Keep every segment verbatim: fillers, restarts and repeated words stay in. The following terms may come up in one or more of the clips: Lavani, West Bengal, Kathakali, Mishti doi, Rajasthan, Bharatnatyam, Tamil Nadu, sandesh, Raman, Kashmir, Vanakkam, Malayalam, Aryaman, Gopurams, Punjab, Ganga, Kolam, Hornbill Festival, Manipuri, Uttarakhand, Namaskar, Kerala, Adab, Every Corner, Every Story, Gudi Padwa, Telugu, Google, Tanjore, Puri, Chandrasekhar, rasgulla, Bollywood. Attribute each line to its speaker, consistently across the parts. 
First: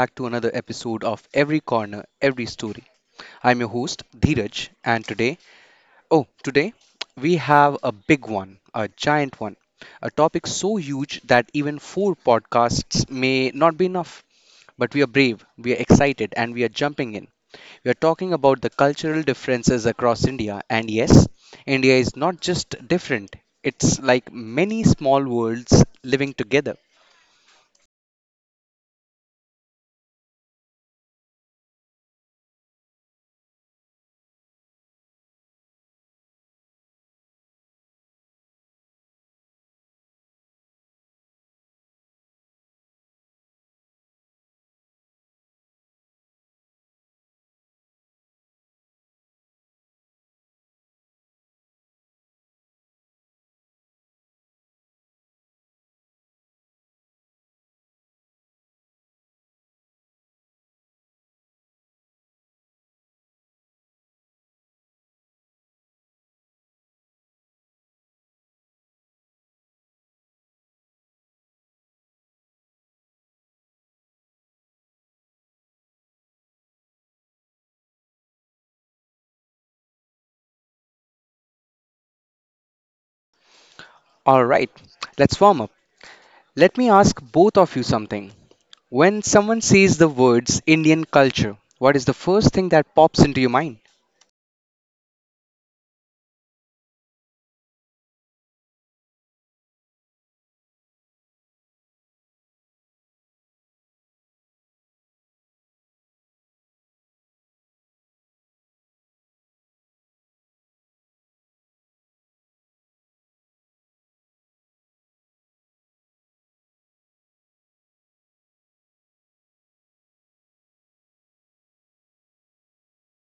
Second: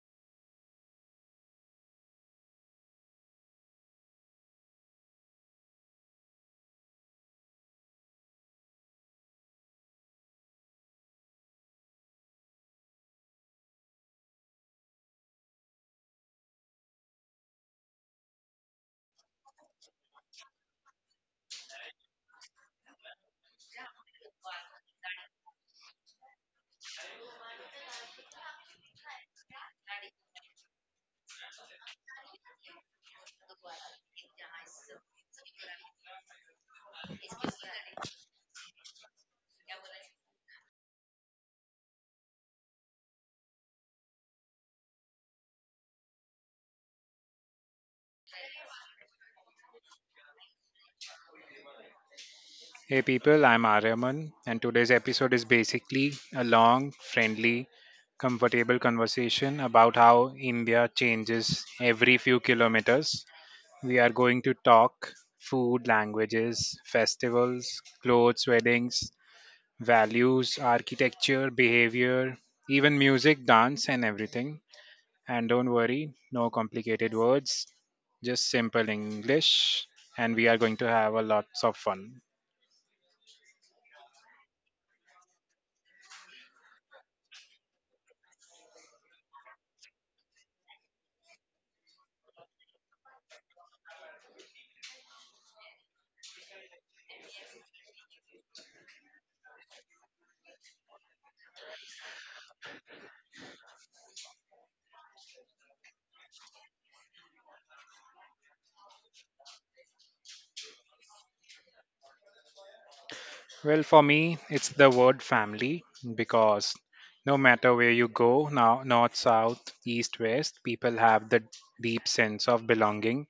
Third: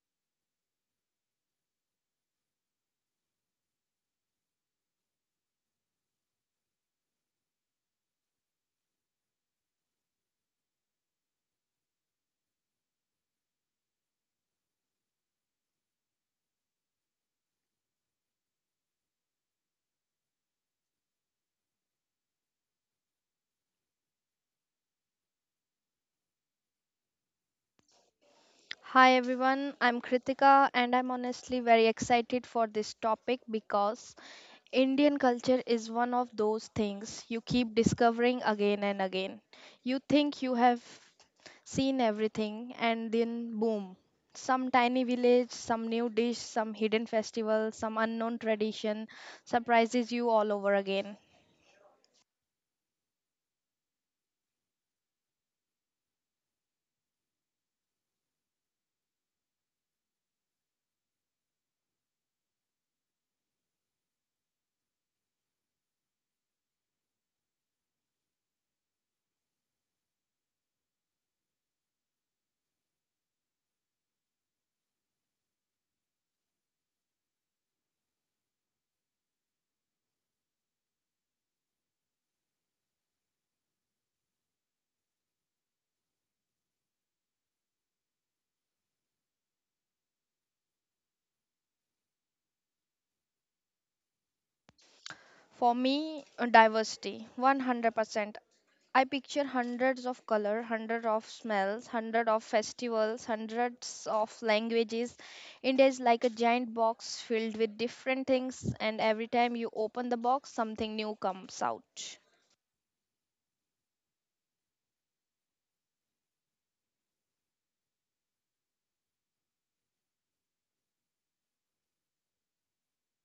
Speaker 1: back to another episode of Every Corner, Every Story. I'm your host Dheeraj, and today, oh, today we have a big one, a giant one, a topic so huge that even four podcasts may not be enough. But we are brave, we are excited, and we are jumping in. We are talking about the cultural differences across India, and yes, India is not just different, it's like many small worlds living together.
Speaker 2: Hi everyone, I'm Kritika and I'm honestly very excited for this topic because Indian culture is one of those things you keep discovering again and again. You think you have seen everything and then boom, some tiny village, some new dish, some hidden festival, some unknown tradition surprises you all over again.
Speaker 3: Hey people, I'm Aryaman, and today's episode is basically a long, friendly, comfortable conversation about how India changes every few kilometers. We are going to talk food, languages, festivals, clothes, weddings, values, architecture, behavior, even music, dance, and everything. And don't worry, no complicated words, just simple English, and we are going to have a lots of fun.
Speaker 1: All right, let's warm up. Let me ask both of you something. When someone says the words Indian culture, what is the first thing that pops into your mind?
Speaker 2: For me, uh, diversity one hundred percent. I picture hundreds of color, hundred of smells, hundred of festivals, hundreds of languages. India is like a giant box filled with different things, and every time you open the box, something new comes out.
Speaker 3: Well, for me, it's the word family because no matter where you go, now north, south, east, west, people have the deep sense of belonging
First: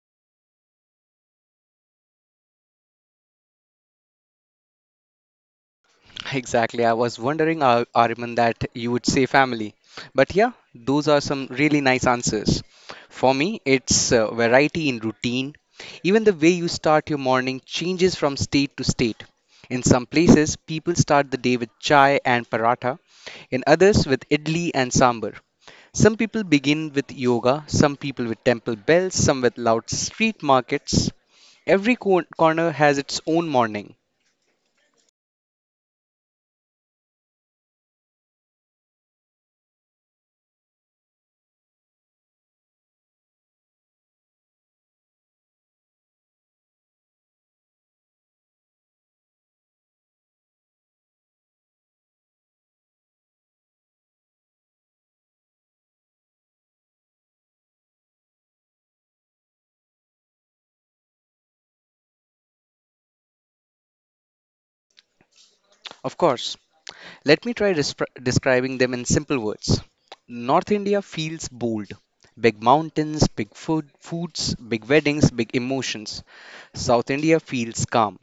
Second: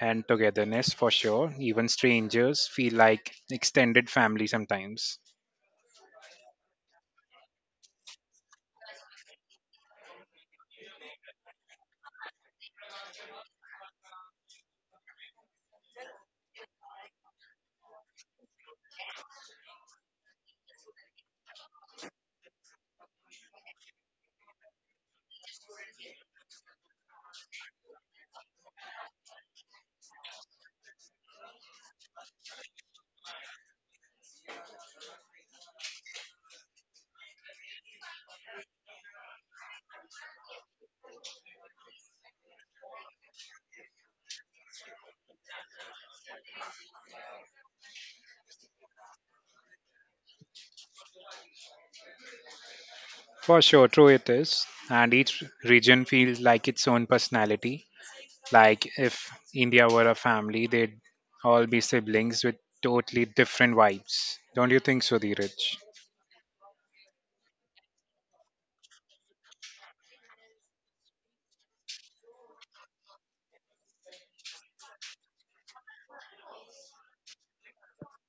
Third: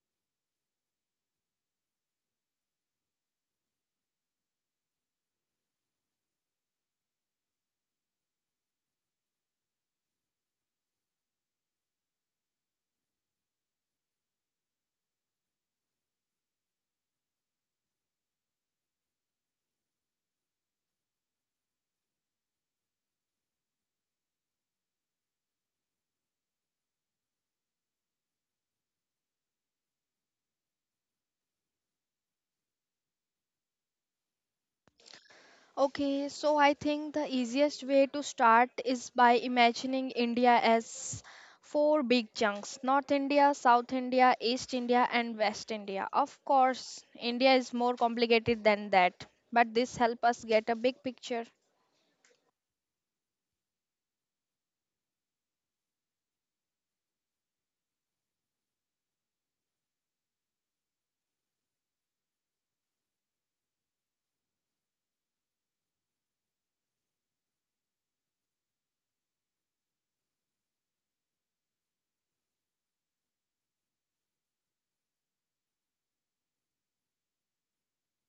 Speaker 3: and togetherness for sure. Even strangers feel like extended family sometimes.
Speaker 1: Exactly. I was wondering, Ar- Arman, that you would say family. But yeah, those are some really nice answers. For me, it's uh, variety in routine. Even the way you start your morning changes from state to state. In some places, people start the day with chai and paratha, in others, with idli and sambar. Some people begin with yoga, some people with temple bells, some with loud street markets. Every cor- corner has its own morning.
Speaker 2: Okay, so I think the easiest way to start is by imagining India as four big chunks: North India, South India, East India, and West India. Of course, India is more complicated than that, but this helps us get a big picture.
Speaker 3: For sure, true it is. And each region feels like its own personality. Like if India were a family, they'd all be siblings with totally different vibes. Don't you think so, Dheeraj?
Speaker 1: Of course, let me try despre- describing them in simple words. North India feels bold. Big mountains, big food, foods, big weddings, big emotions. South India feels calm.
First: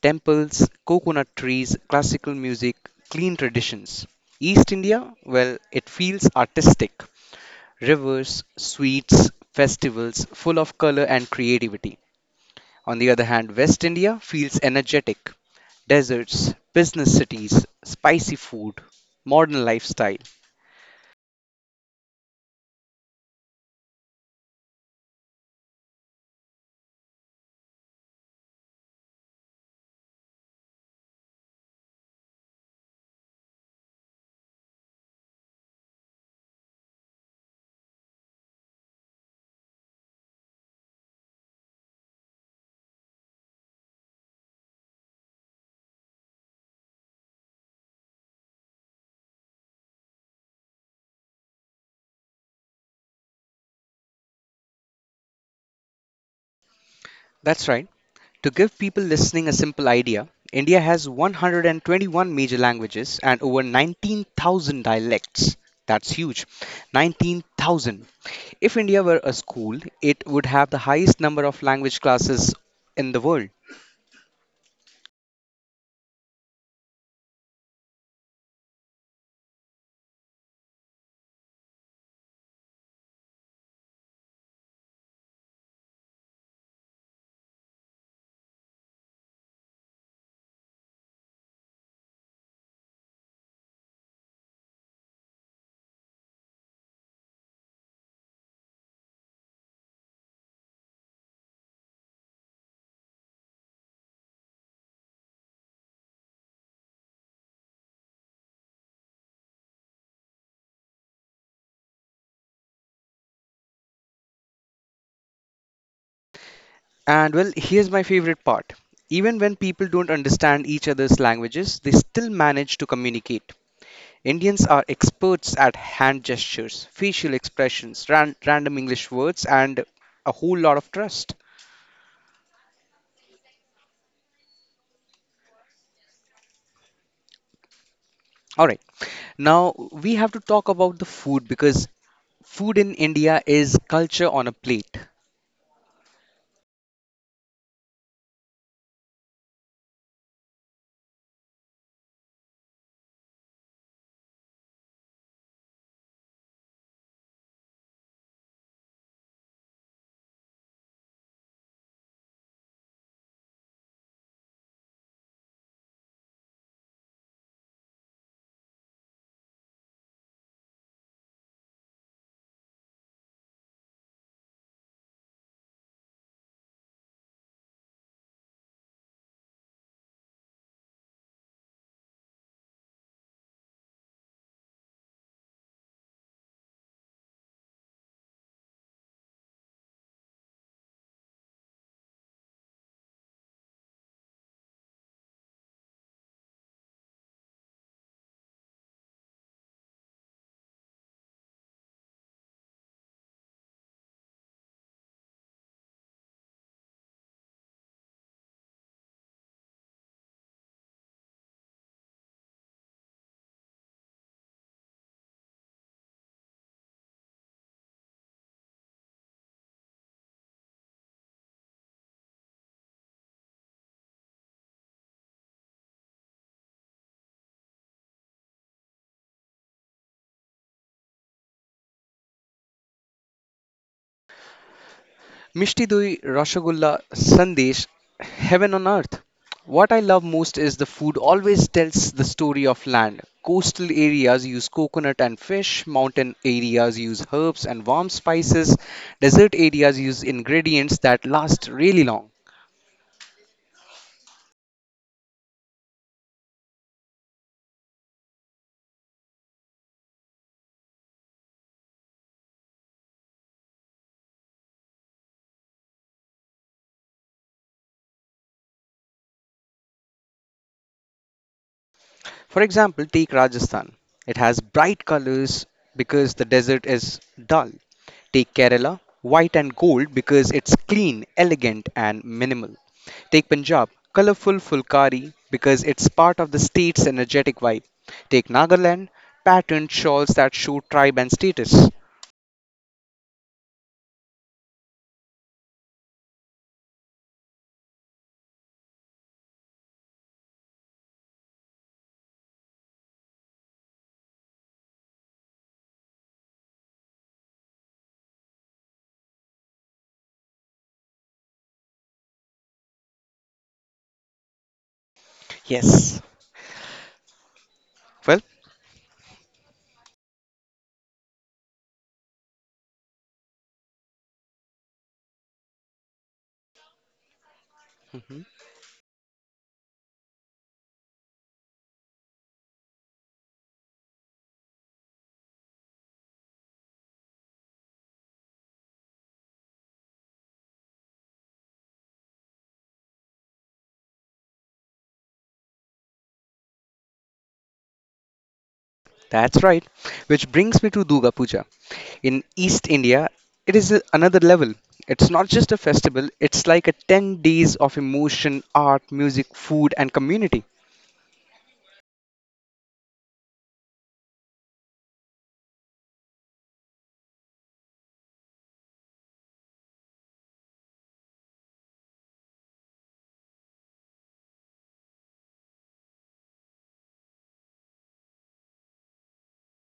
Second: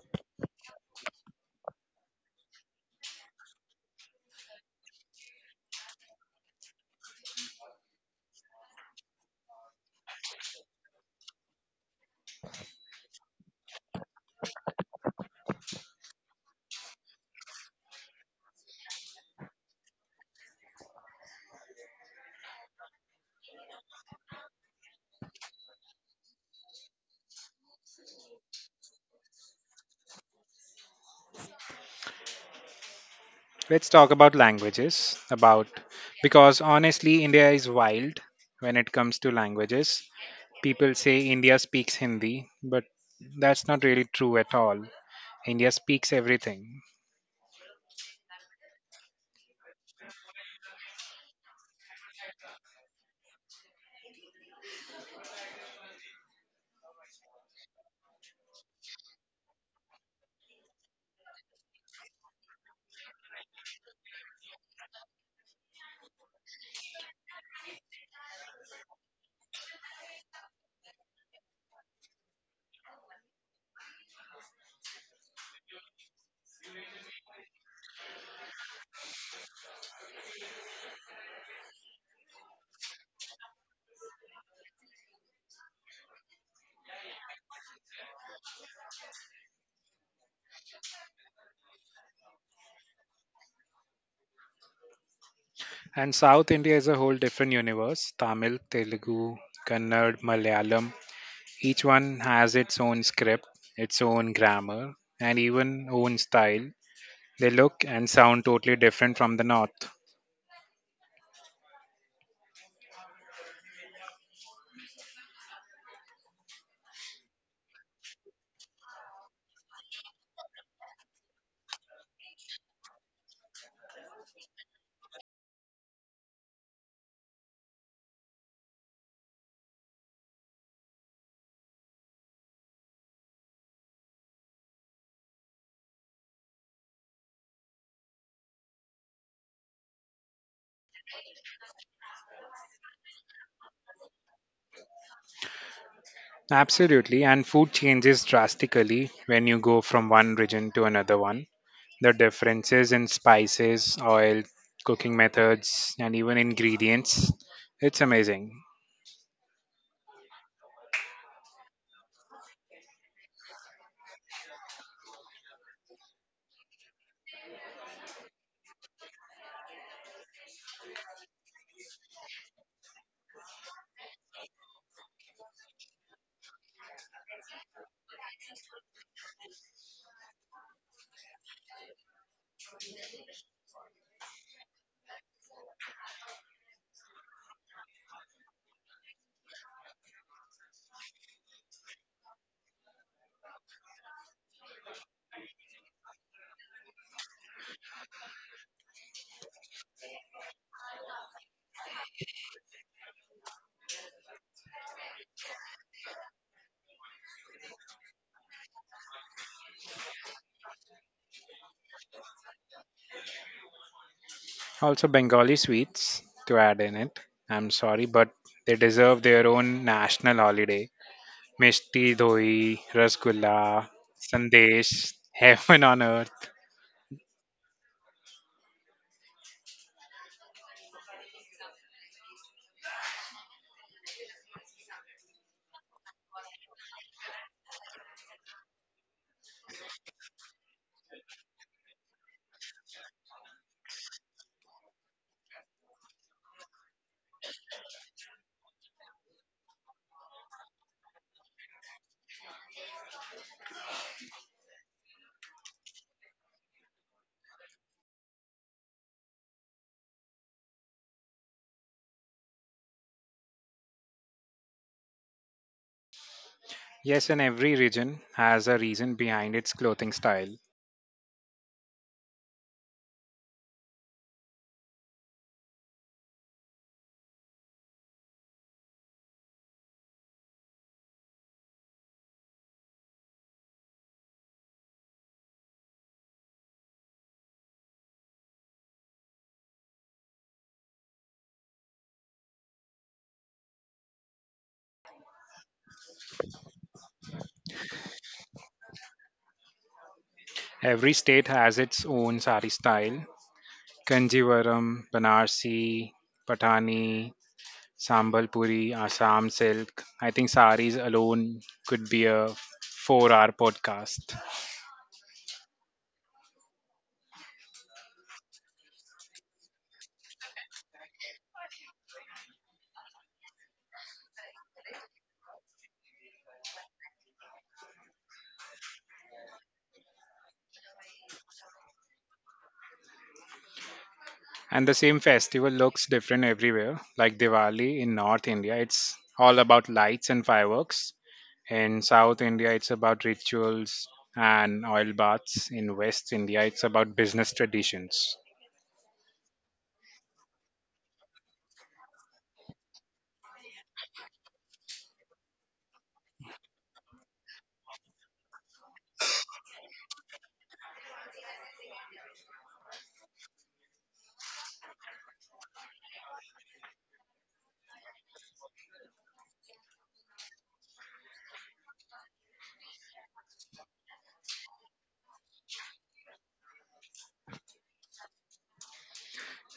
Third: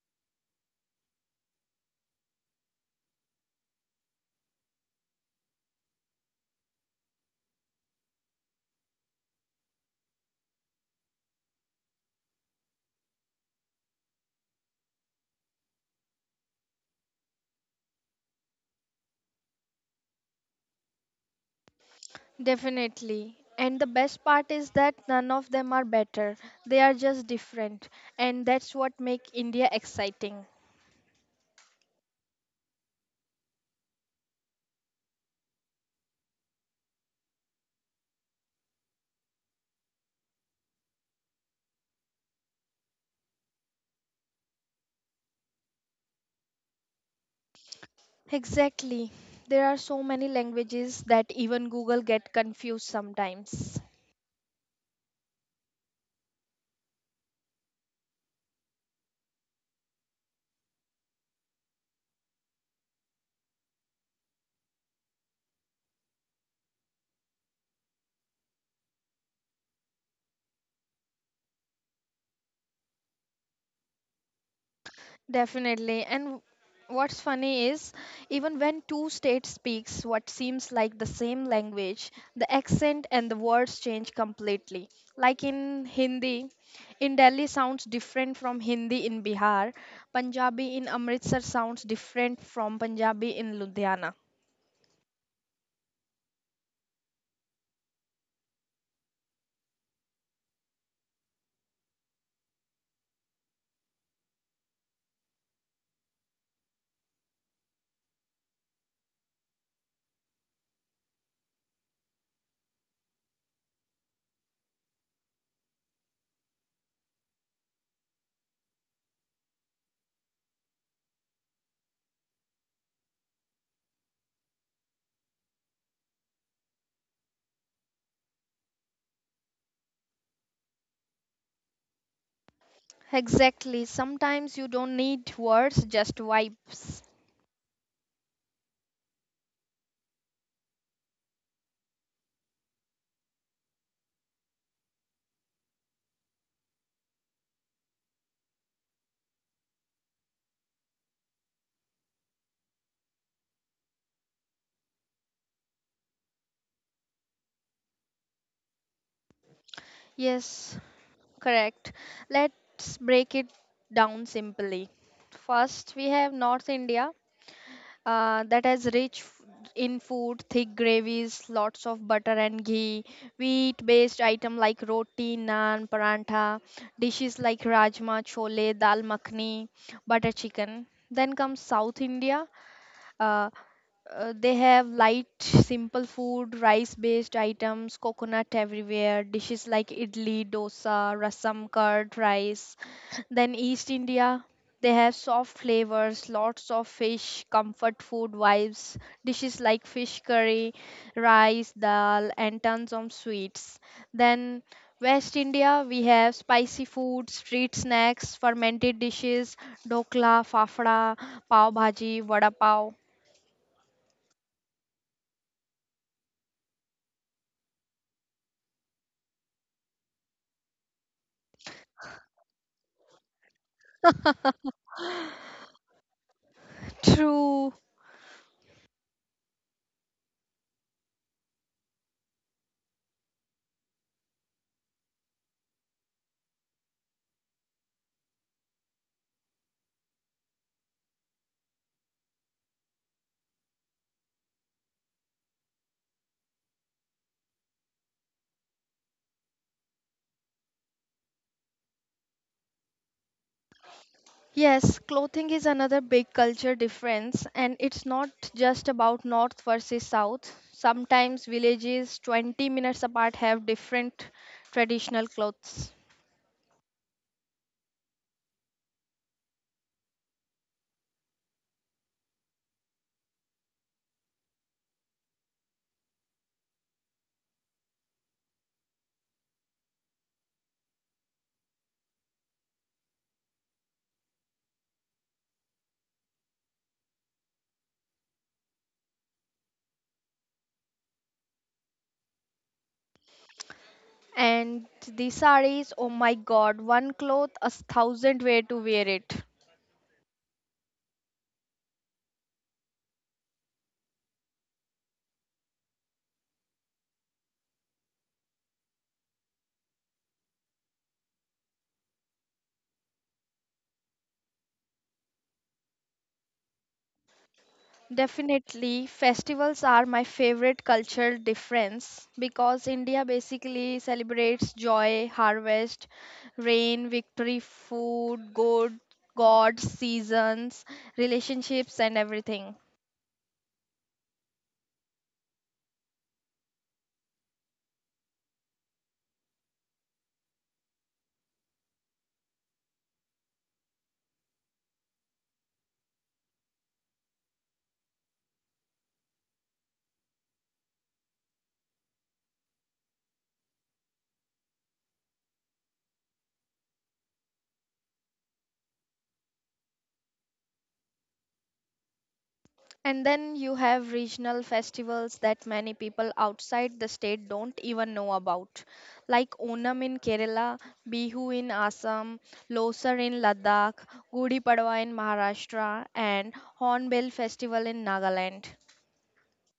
Speaker 1: Temples, coconut trees, classical music, clean traditions. East India, well, it feels artistic. Rivers, sweets, festivals full of color and creativity. On the other hand, West India feels energetic. Deserts, business cities, spicy food, modern lifestyle.
Speaker 2: Definitely. And the best part is that none of them are better. They are just different. And that's what make India exciting.
Speaker 3: Let's talk about languages about because honestly India is wild when it comes to languages. People say India speaks Hindi, but that's not really true at all. India speaks everything.
Speaker 2: Exactly. There are so many languages that even Google get confused sometimes.
Speaker 1: That's right. To give people listening a simple idea, India has one hundred twenty-one major languages and over nineteen thousand dialects. That's huge. nineteen thousand. If India were a school, it would have the highest number of language classes in the world.
Speaker 2: Definitely. And what's funny is even when two states speaks what seems like the same language, the accent and the words change completely. Like in Hindi, in Delhi sounds different from Hindi in Bihar, Punjabi in Amritsar sounds different from Punjabi in Ludhiana.
Speaker 3: And South India is a whole different universe. Tamil, Telugu, Kannad, Malayalam, each one has its own script, its own grammar, and even own style. They look and sound totally different from the north.
Speaker 1: And well, here's my favorite part. Even when people don't understand each other's languages, they still manage to communicate. Indians are experts at hand gestures, facial expressions, ran- random English words, and a whole lot of trust.
Speaker 2: Exactly. Sometimes you don't need words, just vibes.
Speaker 1: All right, now we have to talk about the food because food in India is culture on a plate.
Speaker 3: Absolutely, and food changes drastically when you go from one region to another one. The differences in spices, oil, cooking methods, and even ingredients, it's amazing.
Speaker 2: Yes, correct. Let's break it down simply. First, we have North India uh, that has rich f- in food, thick gravies, lots of butter and ghee, wheat-based item like roti, naan, parantha, dishes like rajma, chole, dal makhani, butter chicken. Then comes South India, uh, uh, they have light, simple food, rice-based items, coconut everywhere, dishes like idli, dosa, rasam, curd, rice. Then East India, they have soft flavors, lots of fish, comfort food vibes, dishes like fish curry, rice, dal, and tons of sweets. Then West India, we have spicy food, street snacks, fermented dishes, dokla, fafda, pav bhaji, vada pav.
Speaker 3: Also, Bengali sweets to add in it. I'm sorry, but they deserve their own national holiday. Mishti doi, rasgulla, sandesh, heaven on earth.
Speaker 2: True.
Speaker 1: Mishti Doi, Rasgulla, Sandesh, heaven on earth. What I love most is the food always tells the story of land. Coastal areas use coconut and fish, mountain areas use herbs and warm spices, desert areas use ingredients that last really long.
Speaker 2: Yes, clothing is another big culture difference, and it's not just about North versus South. Sometimes villages twenty minutes apart have different traditional clothes.
Speaker 3: Yes, and every region has a reason behind its clothing style.
Speaker 1: For example, take Rajasthan. It has bright colors because the desert is dull. Take Kerala, white and gold because it's clean, elegant, and minimal. Take Punjab, colorful fulkari because it's part of the state's energetic vibe. Take Nagaland, patterned shawls that show tribe and status.
Speaker 2: And the sarees, oh my god, one cloth, a thousand way to wear it.
Speaker 3: Every state has its own sari style. Kanjivaram, Banarsi, Patani, Sambal Puri, Assam Silk. I think saris alone could be a four-hour podcast.
Speaker 1: Yes, well,
Speaker 2: Definitely, festivals are my favorite cultural difference because India basically celebrates joy, harvest, rain, victory,
Speaker 1: mhm,
Speaker 2: food, good, gods, seasons, relationships, and everything.
Speaker 3: And the same festival looks different everywhere. Like Diwali in North India, it's all about lights and fireworks. In South India, it's about rituals and oil baths. In West India, it's about business traditions.
Speaker 1: that's right. Which brings me to Durga Puja. In East India, it is a- another level. It's not just a festival, it's like a ten days of emotion, art, music, food, and community.
Speaker 2: And then you have regional festivals that many people outside the state don't even know about, like Onam in Kerala, Bihu in Assam, Losar in Ladakh, Gudi Padwa in Maharashtra, and Hornbill Festival in Nagaland.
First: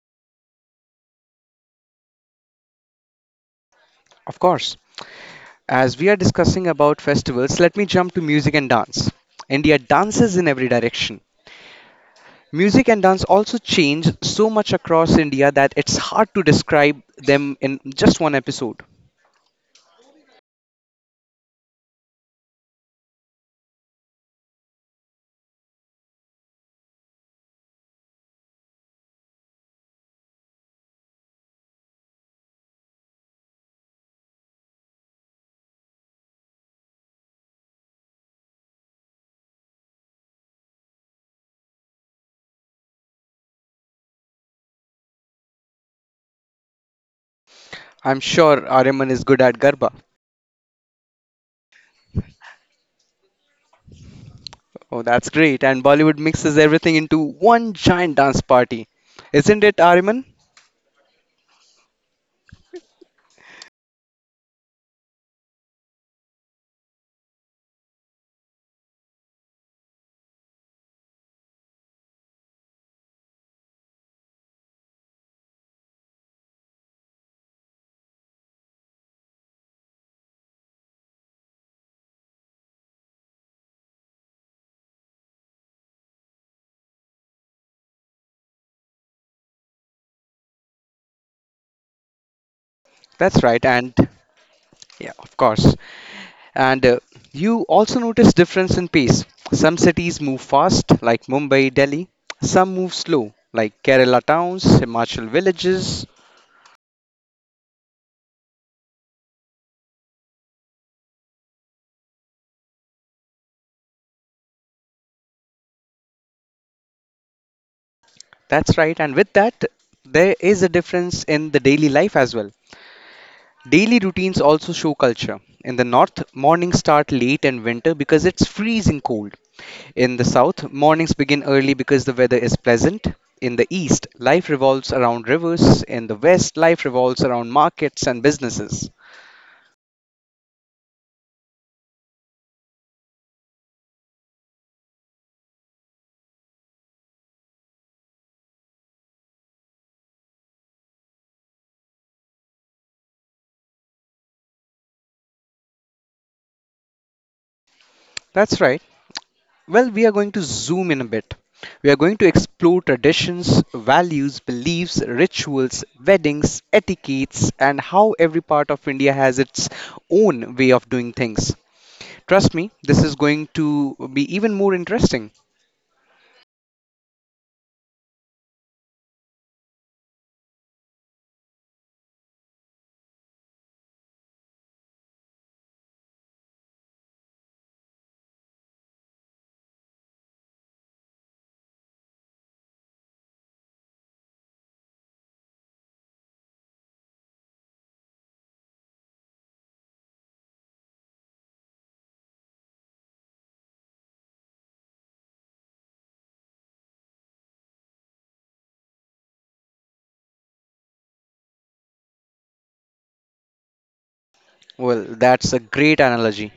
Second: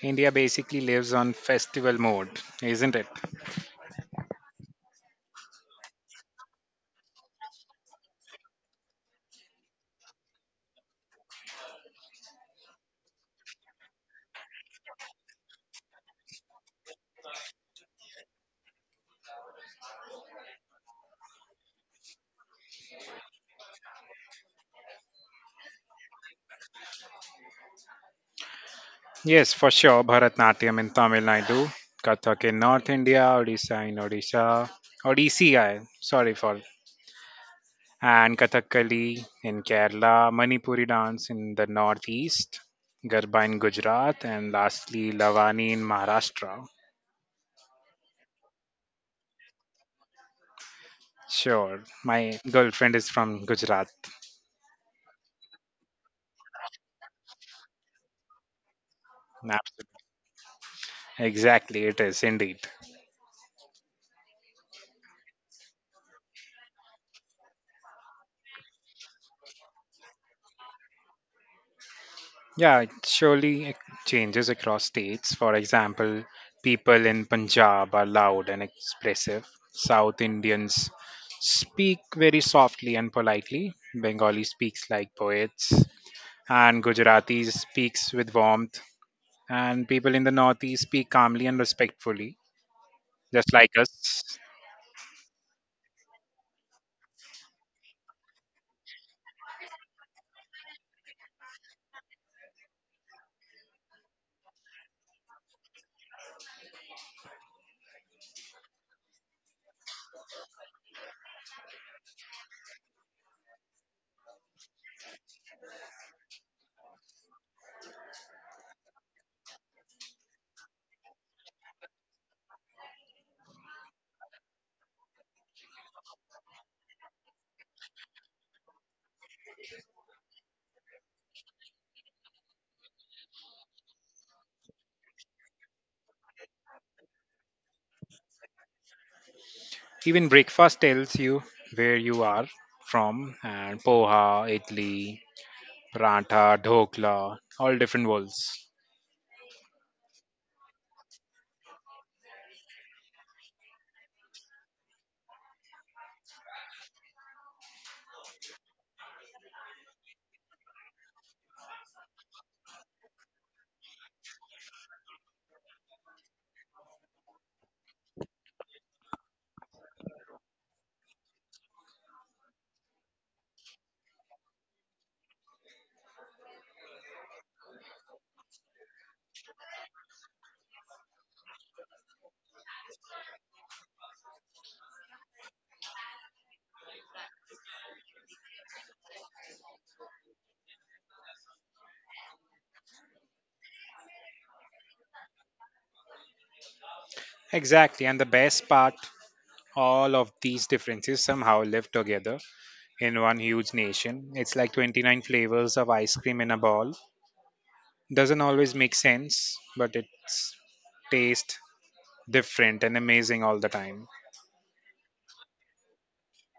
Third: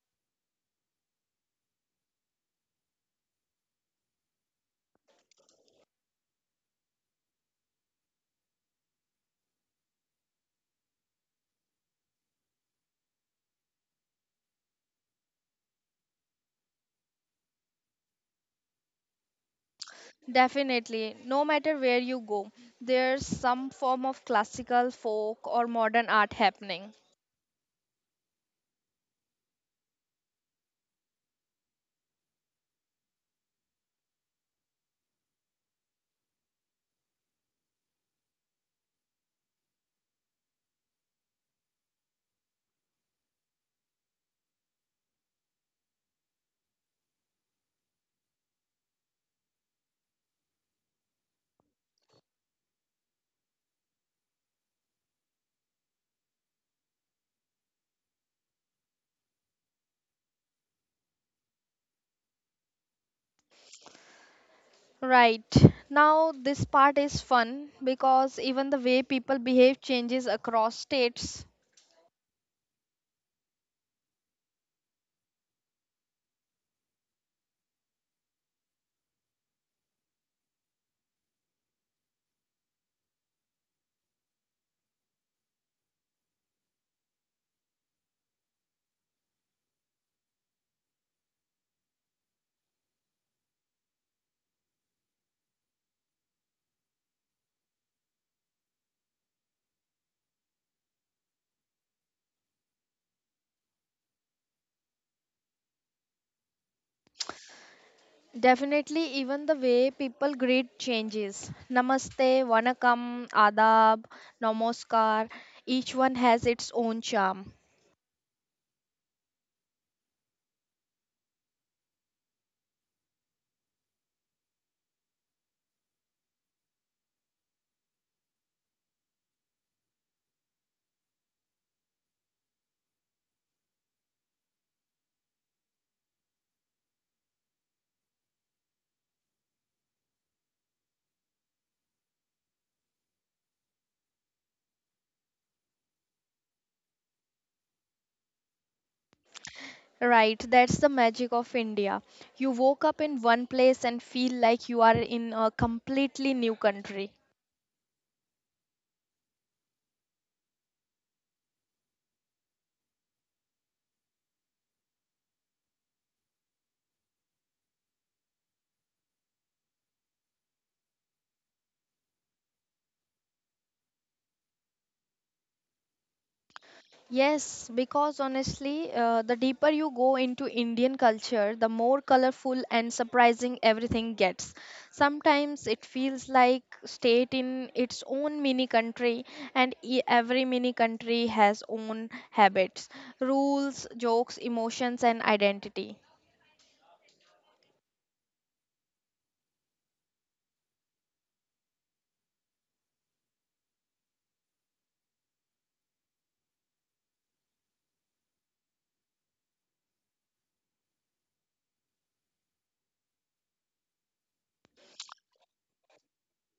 Speaker 3: India basically lives on festival mode, isn't it?
Speaker 1: Of course, as we are discussing about festivals, let me jump to music and dance. India dances in every direction. Music and dance also change so much across India that it's hard to describe them in just one episode.
Speaker 2: Definitely, no matter where you go, there's some form of classical, folk, or modern art happening.
Speaker 3: Yes, for sure. Bharatnatyam in Tamil Nadu, Kathak in North India, Odisha in Odisha, Odissi, I- sorry for, and Kathakali in Kerala, Manipuri dance in the Northeast, Garba in Gujarat, and lastly Lavani in Maharashtra.
Speaker 1: I'm sure Aryaman is good at Garba.
Speaker 3: Sure, my girlfriend is from Gujarat.
Speaker 1: Oh, that's great. And Bollywood mixes everything into one giant dance party. Isn't it,
Speaker 3: Absolutely.
Speaker 1: Aryaman?
Speaker 3: Exactly, it is indeed.
Speaker 2: Right. Now, this part is fun because even the way people behave changes across states.
Speaker 3: Yeah, it surely ac- changes across states. For example, people in Punjab are loud and expressive. South Indians speak very softly and politely. Bengali speaks like poets. And Gujaratis speaks with warmth. And people in the Northeast speak calmly and respectfully,
Speaker 1: That's
Speaker 3: just
Speaker 1: right.
Speaker 3: like
Speaker 1: And
Speaker 3: us.
Speaker 1: yeah, of course. And uh, you also notice difference in pace. Some cities move fast, like Mumbai, Delhi. Some move slow, like Kerala towns, Himachal villages.
Speaker 2: Definitely, even the way people greet changes. Namaste, Vanakkam, Adab, Namaskar. Each one has its own charm.
Speaker 1: That's right. And with that, there is a difference in the daily life as well. Daily routines also show culture. In the north, mornings start late in winter because it's freezing cold. In the south, mornings begin early because the weather is pleasant. In the east, life revolves around rivers. In the west, life revolves around markets and businesses.
Speaker 3: Even breakfast tells you where you are from. And poha, idli, paratha, dhokla, all different worlds.
Speaker 2: Right, that's the magic of India. You woke up in one place and feel like you are in a completely new country.
Speaker 1: That's right. Well, we are going to zoom in a bit. We are going to explore traditions, values, beliefs, rituals, weddings, etiquettes, and how every part of India has its own way of doing things. Trust me, this is going to be even more interesting.
Speaker 2: Yes, because honestly, uh, the deeper you go into Indian culture, the more colorful and surprising everything gets. Sometimes it feels like state in its own mini country, and e- every mini country has own habits, rules, jokes, emotions, and identity.
Speaker 3: Exactly, and the best part, all of these differences somehow live together in one huge nation. It's like twenty-nine flavors of ice cream in a ball. Doesn't always make sense, but it's taste different and amazing all the time.
Speaker 1: Well, that's a great analogy.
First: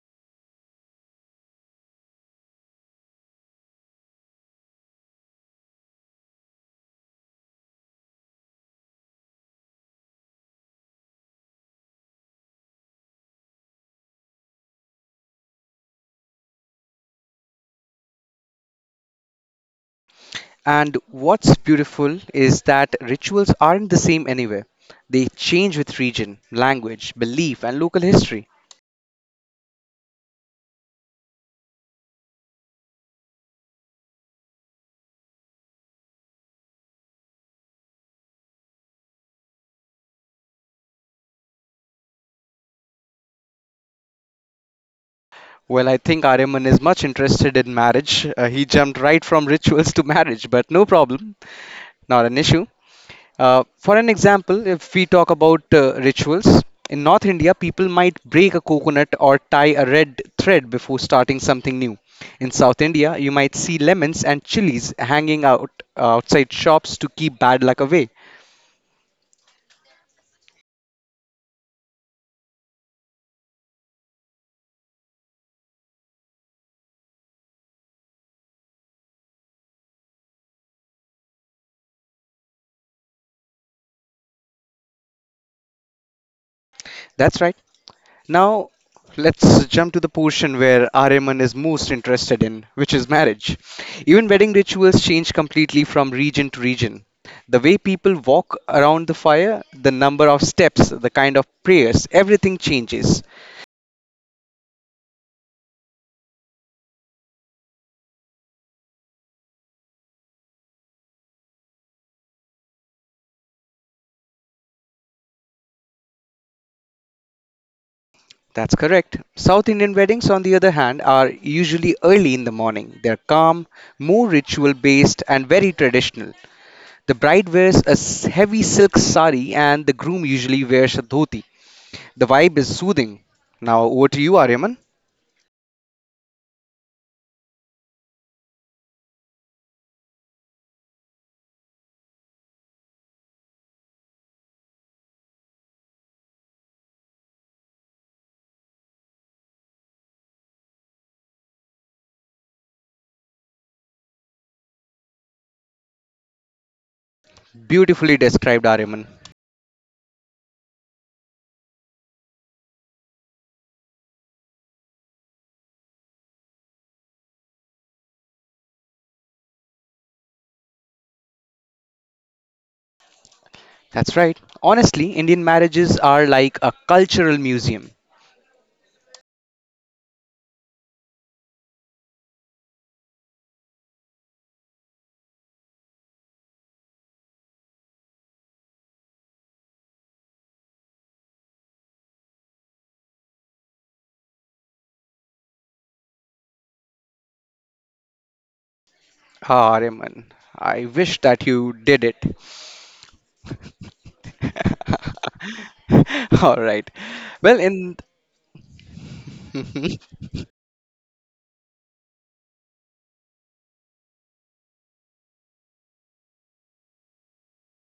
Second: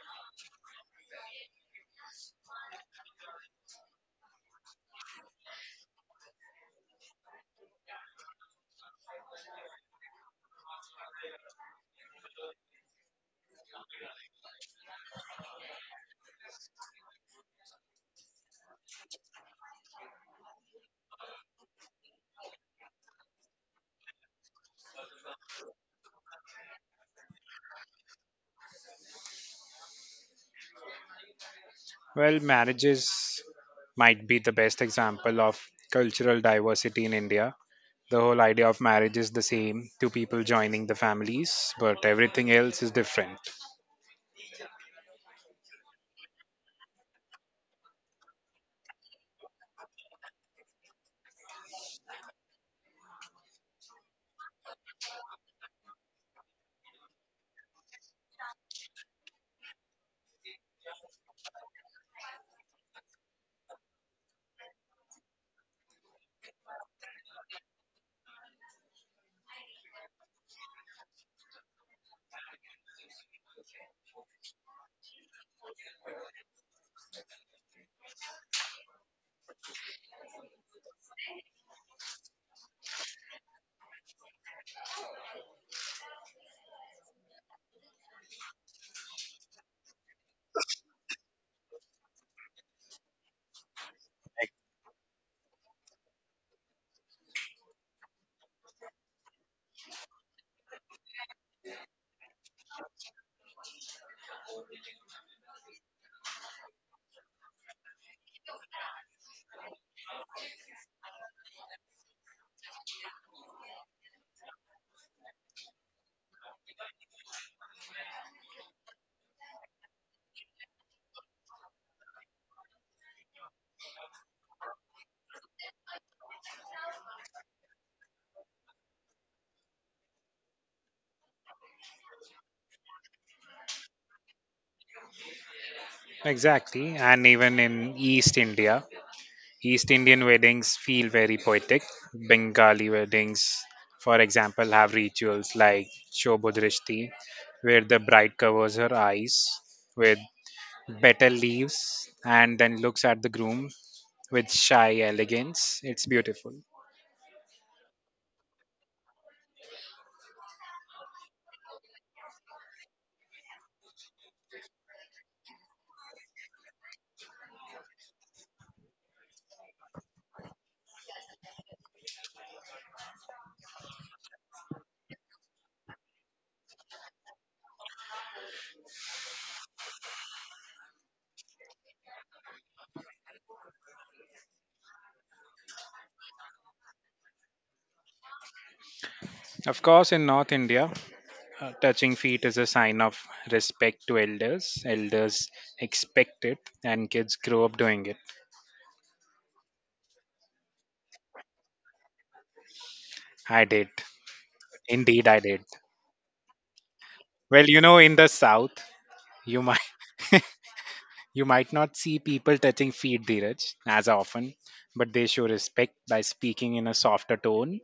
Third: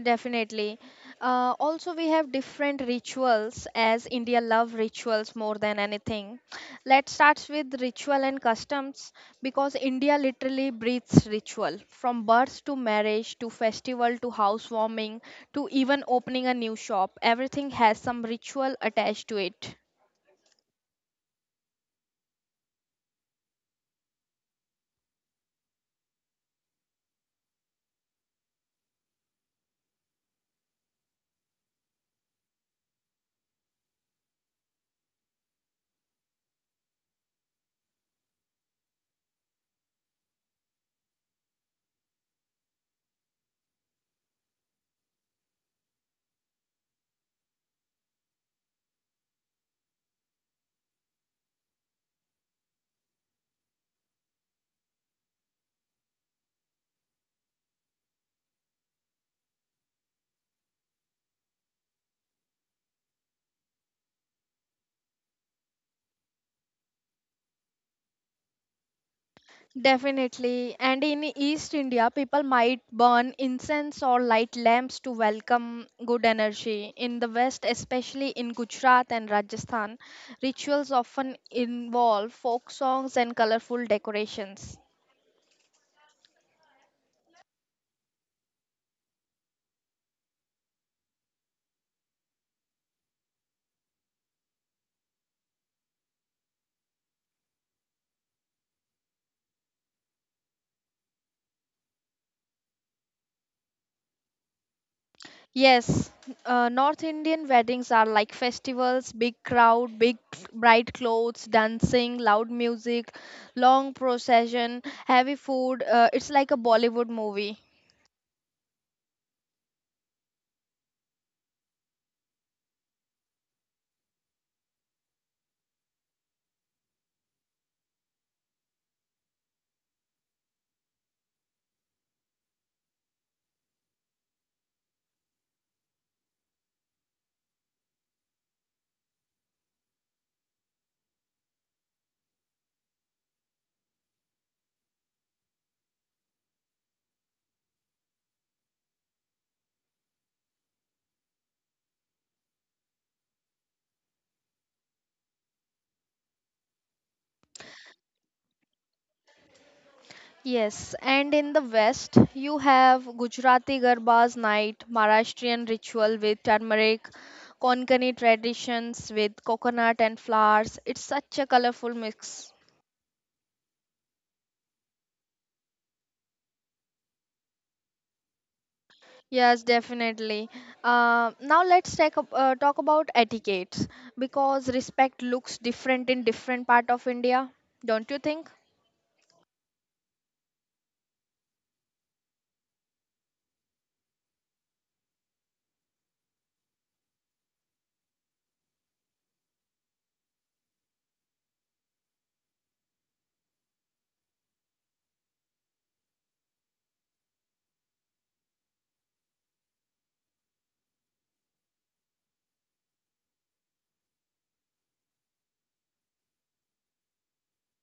Speaker 2: Definitely. Uh, also, we have different rituals as India love rituals more than anything. Let's start with ritual and customs because India literally breathes ritual from birth to marriage to festival to housewarming to even opening a new shop. Everything has some ritual attached to it.
Speaker 1: And what's beautiful is that rituals aren't the same anywhere. They change with region, language, belief, and local history.
Speaker 3: Well, marriages might be the best example of cultural diversity in India. The whole idea of marriage is the same, two people joining the families, but everything else is different.
Speaker 1: Well, I think Aryaman is much interested in marriage. Uh, he jumped right from rituals to marriage, but no problem, not an issue. Uh, for an example, if we talk about uh, rituals, in North India, people might break a coconut or tie a red thread before starting something new. In South India, you might see lemons and chilies hanging out uh, outside shops to keep bad luck away.
Speaker 2: Definitely. And in East India, people might burn incense or light lamps to welcome good energy. In the West, especially in Gujarat and Rajasthan, rituals often involve folk songs and colorful decorations.
Speaker 1: That's right. Now, let's jump to the portion where Aryaman is most interested in, which is marriage. Even wedding rituals change completely from region to region. The way people walk around the fire, the number of steps, the kind of prayers, everything changes.
Speaker 2: Yes, uh, North Indian weddings are like festivals, big crowd, big cl- bright clothes, dancing, loud music, long procession, heavy food. Uh, it's like a Bollywood movie.
Speaker 1: That's correct. South Indian weddings, on the other hand, are usually early in the morning. They're calm, more ritual based, and very traditional. The bride wears a s- heavy silk sari, and the groom usually wears a dhoti. The vibe is soothing. Now over to you, Aryaman.
Speaker 3: Exactly, and even in East India, East Indian weddings feel very poetic. Bengali weddings, for example, have rituals like Shobhodrishti, where the bride covers her eyes with betel leaves and then looks at the groom with shy elegance. It's beautiful.
Speaker 1: Beautifully described, Aryaman.
Speaker 2: Yes, and in the West, you have Gujarati Garba's night, Maharashtrian ritual with turmeric, Konkani traditions with coconut and flowers. It's such a colorful mix.
Speaker 1: That's right. Honestly, Indian marriages are like a cultural museum.
Speaker 2: Yes, definitely. Uh, now let's take up, uh, talk about etiquette because respect looks different in different part of India, don't you think?
Speaker 3: Of course, in North India, uh, touching feet is a sign of respect to elders. Elders expect it, and kids grow up doing it.
Speaker 1: Ah, Aryaman, I wish that you did it.
Speaker 3: I did. Indeed, I did.
Speaker 1: All right. Well,
Speaker 3: Well, you
Speaker 1: in
Speaker 3: know, in the South, you might You might not see people touching feet, Dheeraj, as often, but they show respect by speaking in a softer tone,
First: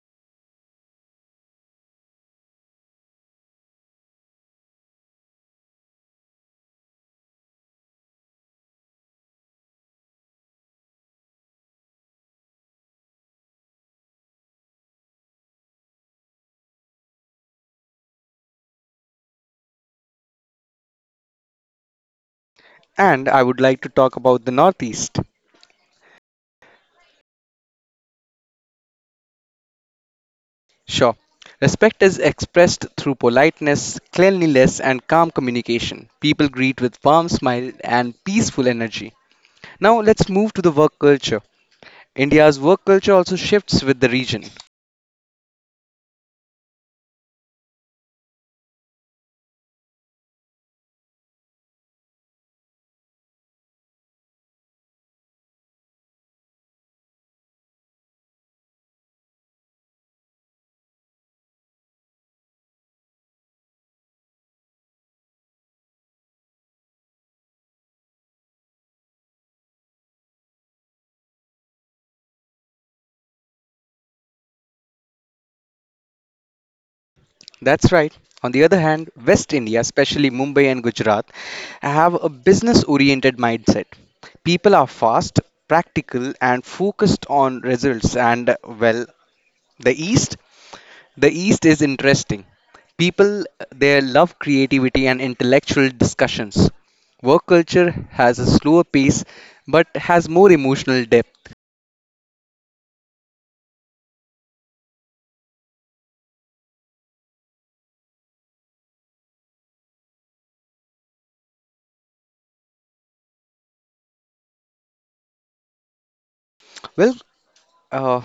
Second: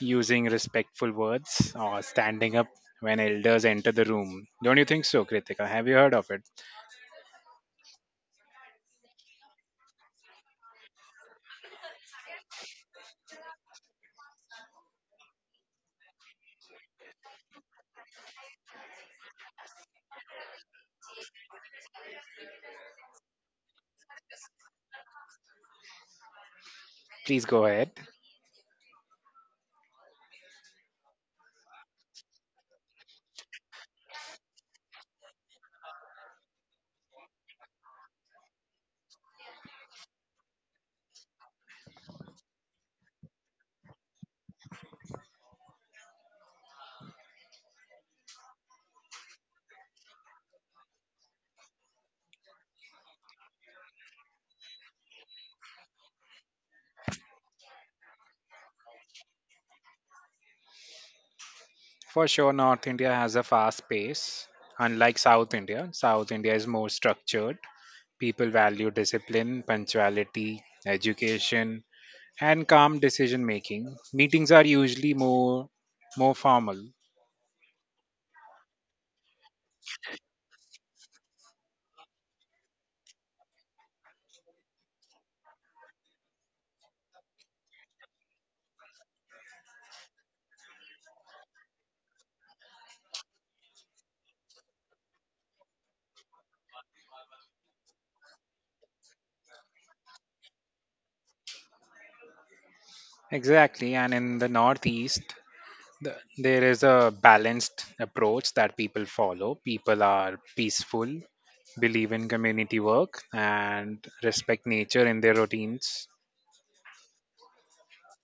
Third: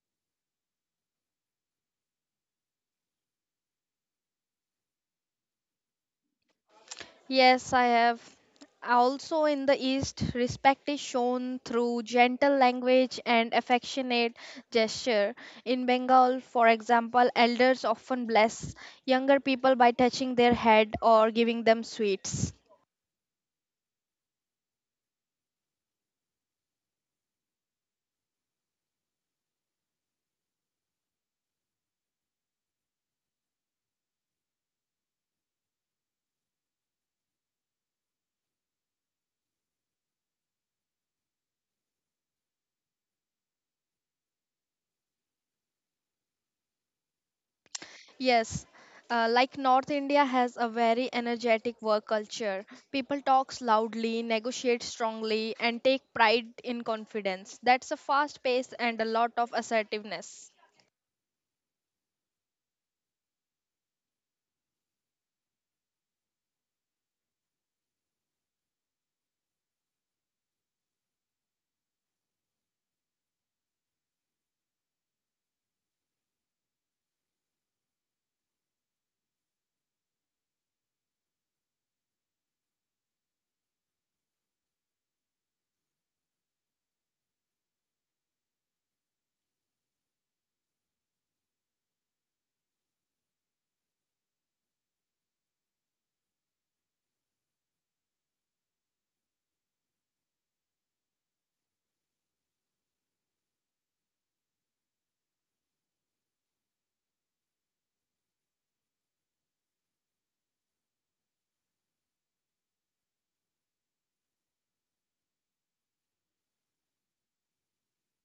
Speaker 3: using respectful words, or standing up when elders enter the room. Don't you think so, Kritika? Have you heard of it?
Speaker 2: Yes, I have. Also in the East, respect is shown through gentle language and affectionate gesture. In Bengal, for example, elders often bless younger people by touching their head or giving them sweets.
Speaker 1: and I would like to talk about the Northeast.
Speaker 3: Please go ahead.
Speaker 1: Sure. Respect is expressed through politeness, cleanliness, and calm communication. People greet with warm smile and peaceful energy. Now let's move to the work culture. India's work culture also shifts with the region.
Speaker 2: Yes, uh, like North India has a very energetic work culture. People talks loudly, negotiate strongly, and take pride in confidence. That's a fast pace and a lot of assertiveness.
Speaker 3: For sure, North India has a fast pace. Unlike South India, South India is more structured. People value discipline, punctuality, education, and calm decision making. Meetings are usually more more formal.
Speaker 1: That's right. On the other hand, West India, especially Mumbai and Gujarat, have a business oriented mindset. People are fast, practical, and focused on results, and well, the East the East is interesting. People there love creativity and intellectual discussions. Work culture has a slower pace but has more emotional depth.
Speaker 3: Exactly, and in the Northeast, the, there is a balanced approach that people follow. People are peaceful, believe in community work, and respect nature in their routines.
Speaker 1: Well, uh,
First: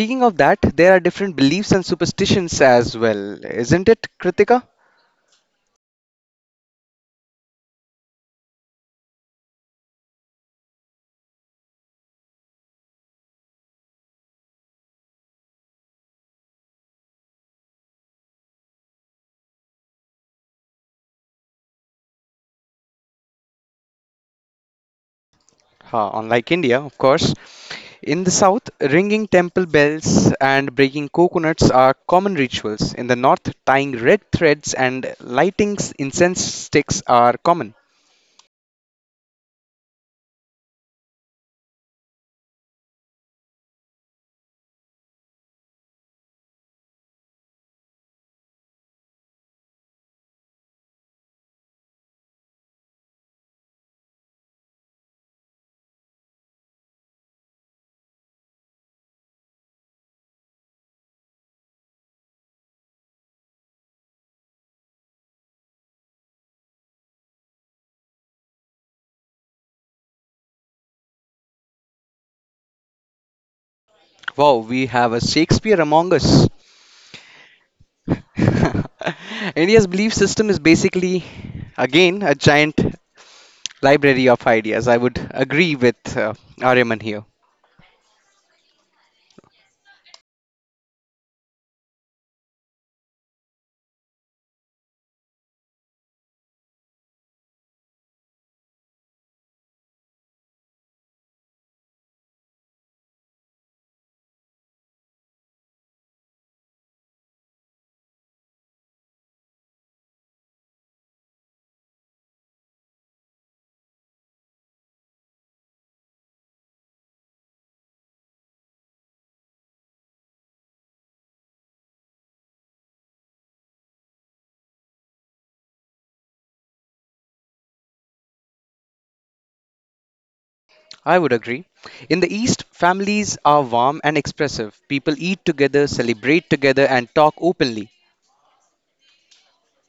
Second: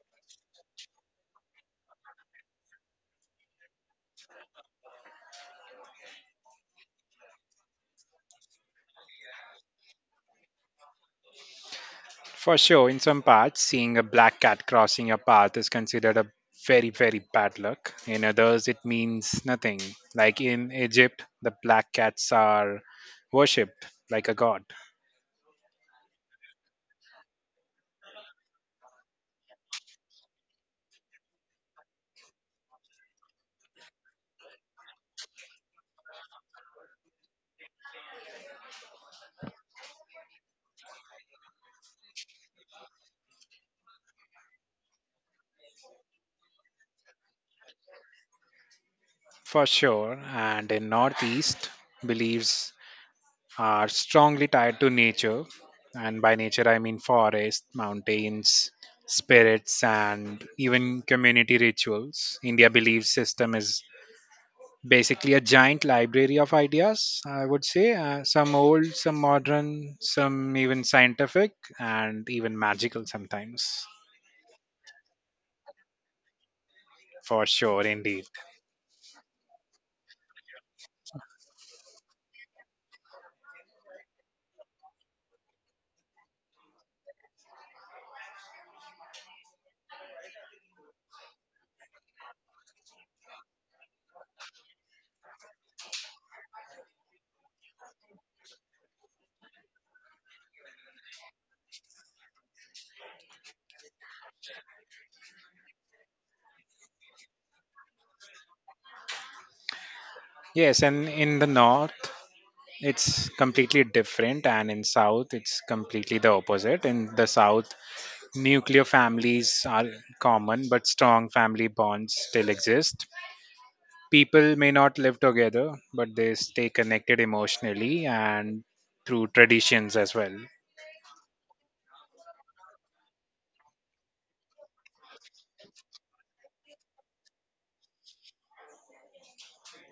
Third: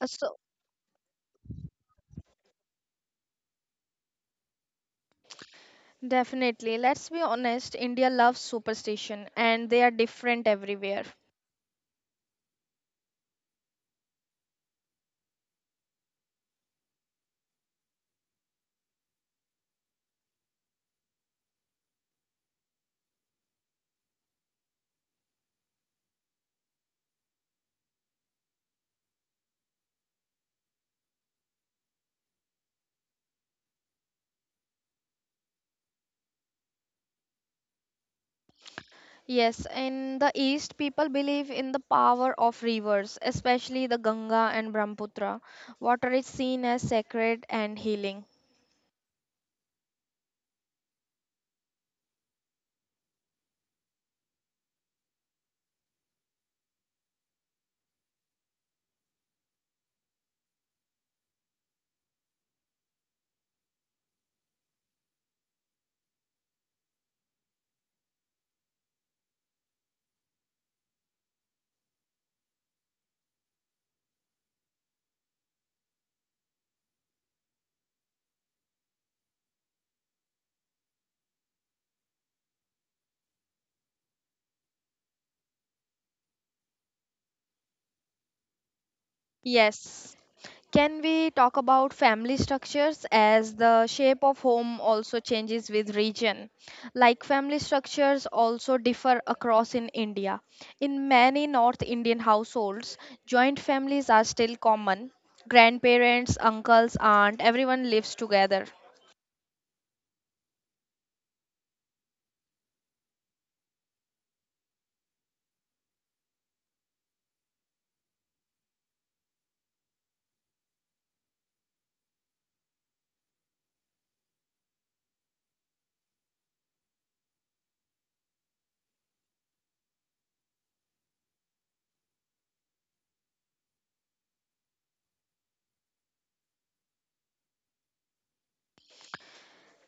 Speaker 2: Uh, So.
Speaker 1: of that, there are different beliefs and superstitions as well, isn't it, Kritika?
Speaker 2: Definitely. Let's be honest, India loves superstition and they are different everywhere.
Speaker 3: For sure, in some parts, seeing a black cat crossing your path is considered a very, very bad luck. In others, it means nothing. Like in Egypt, the black cats are worshipped like a god.
Speaker 1: Huh, unlike India, of course. In the south, ringing temple bells and breaking coconuts are common rituals. In the north, tying red threads and lighting incense sticks are common.
Speaker 2: Yes, in the East, people believe in the power of rivers, especially the Ganga and Brahmaputra. Water is seen as sacred and healing.
Speaker 3: For sure, and in Northeast, beliefs are strongly tied to nature. And by nature, I mean forests, mountains, spirits, and even community rituals. India belief system is basically a giant library of ideas, I would say. Uh, some old, some modern, some even scientific, and even magical sometimes.
Speaker 1: Wow, we have a Shakespeare among us.
Speaker 3: For sure, indeed.
Speaker 1: India's belief system is basically, again, a giant library of ideas. I would agree with uh, Aryaman here.
Speaker 2: Yes, can we talk about family structures as the shape of home also changes with region? Like family structures also differ across in India. In many North Indian households, joint families are still common. Grandparents, uncles, aunt, everyone lives together.
Speaker 3: Yes, and in the north, it's completely different, and in south, it's completely the opposite. In the south, nuclear families are common, but strong family bonds still exist. People may not live together, but they stay connected emotionally and through traditions as well.
Speaker 1: I would agree. In the East, families are warm and expressive. People eat together, celebrate together, and talk openly.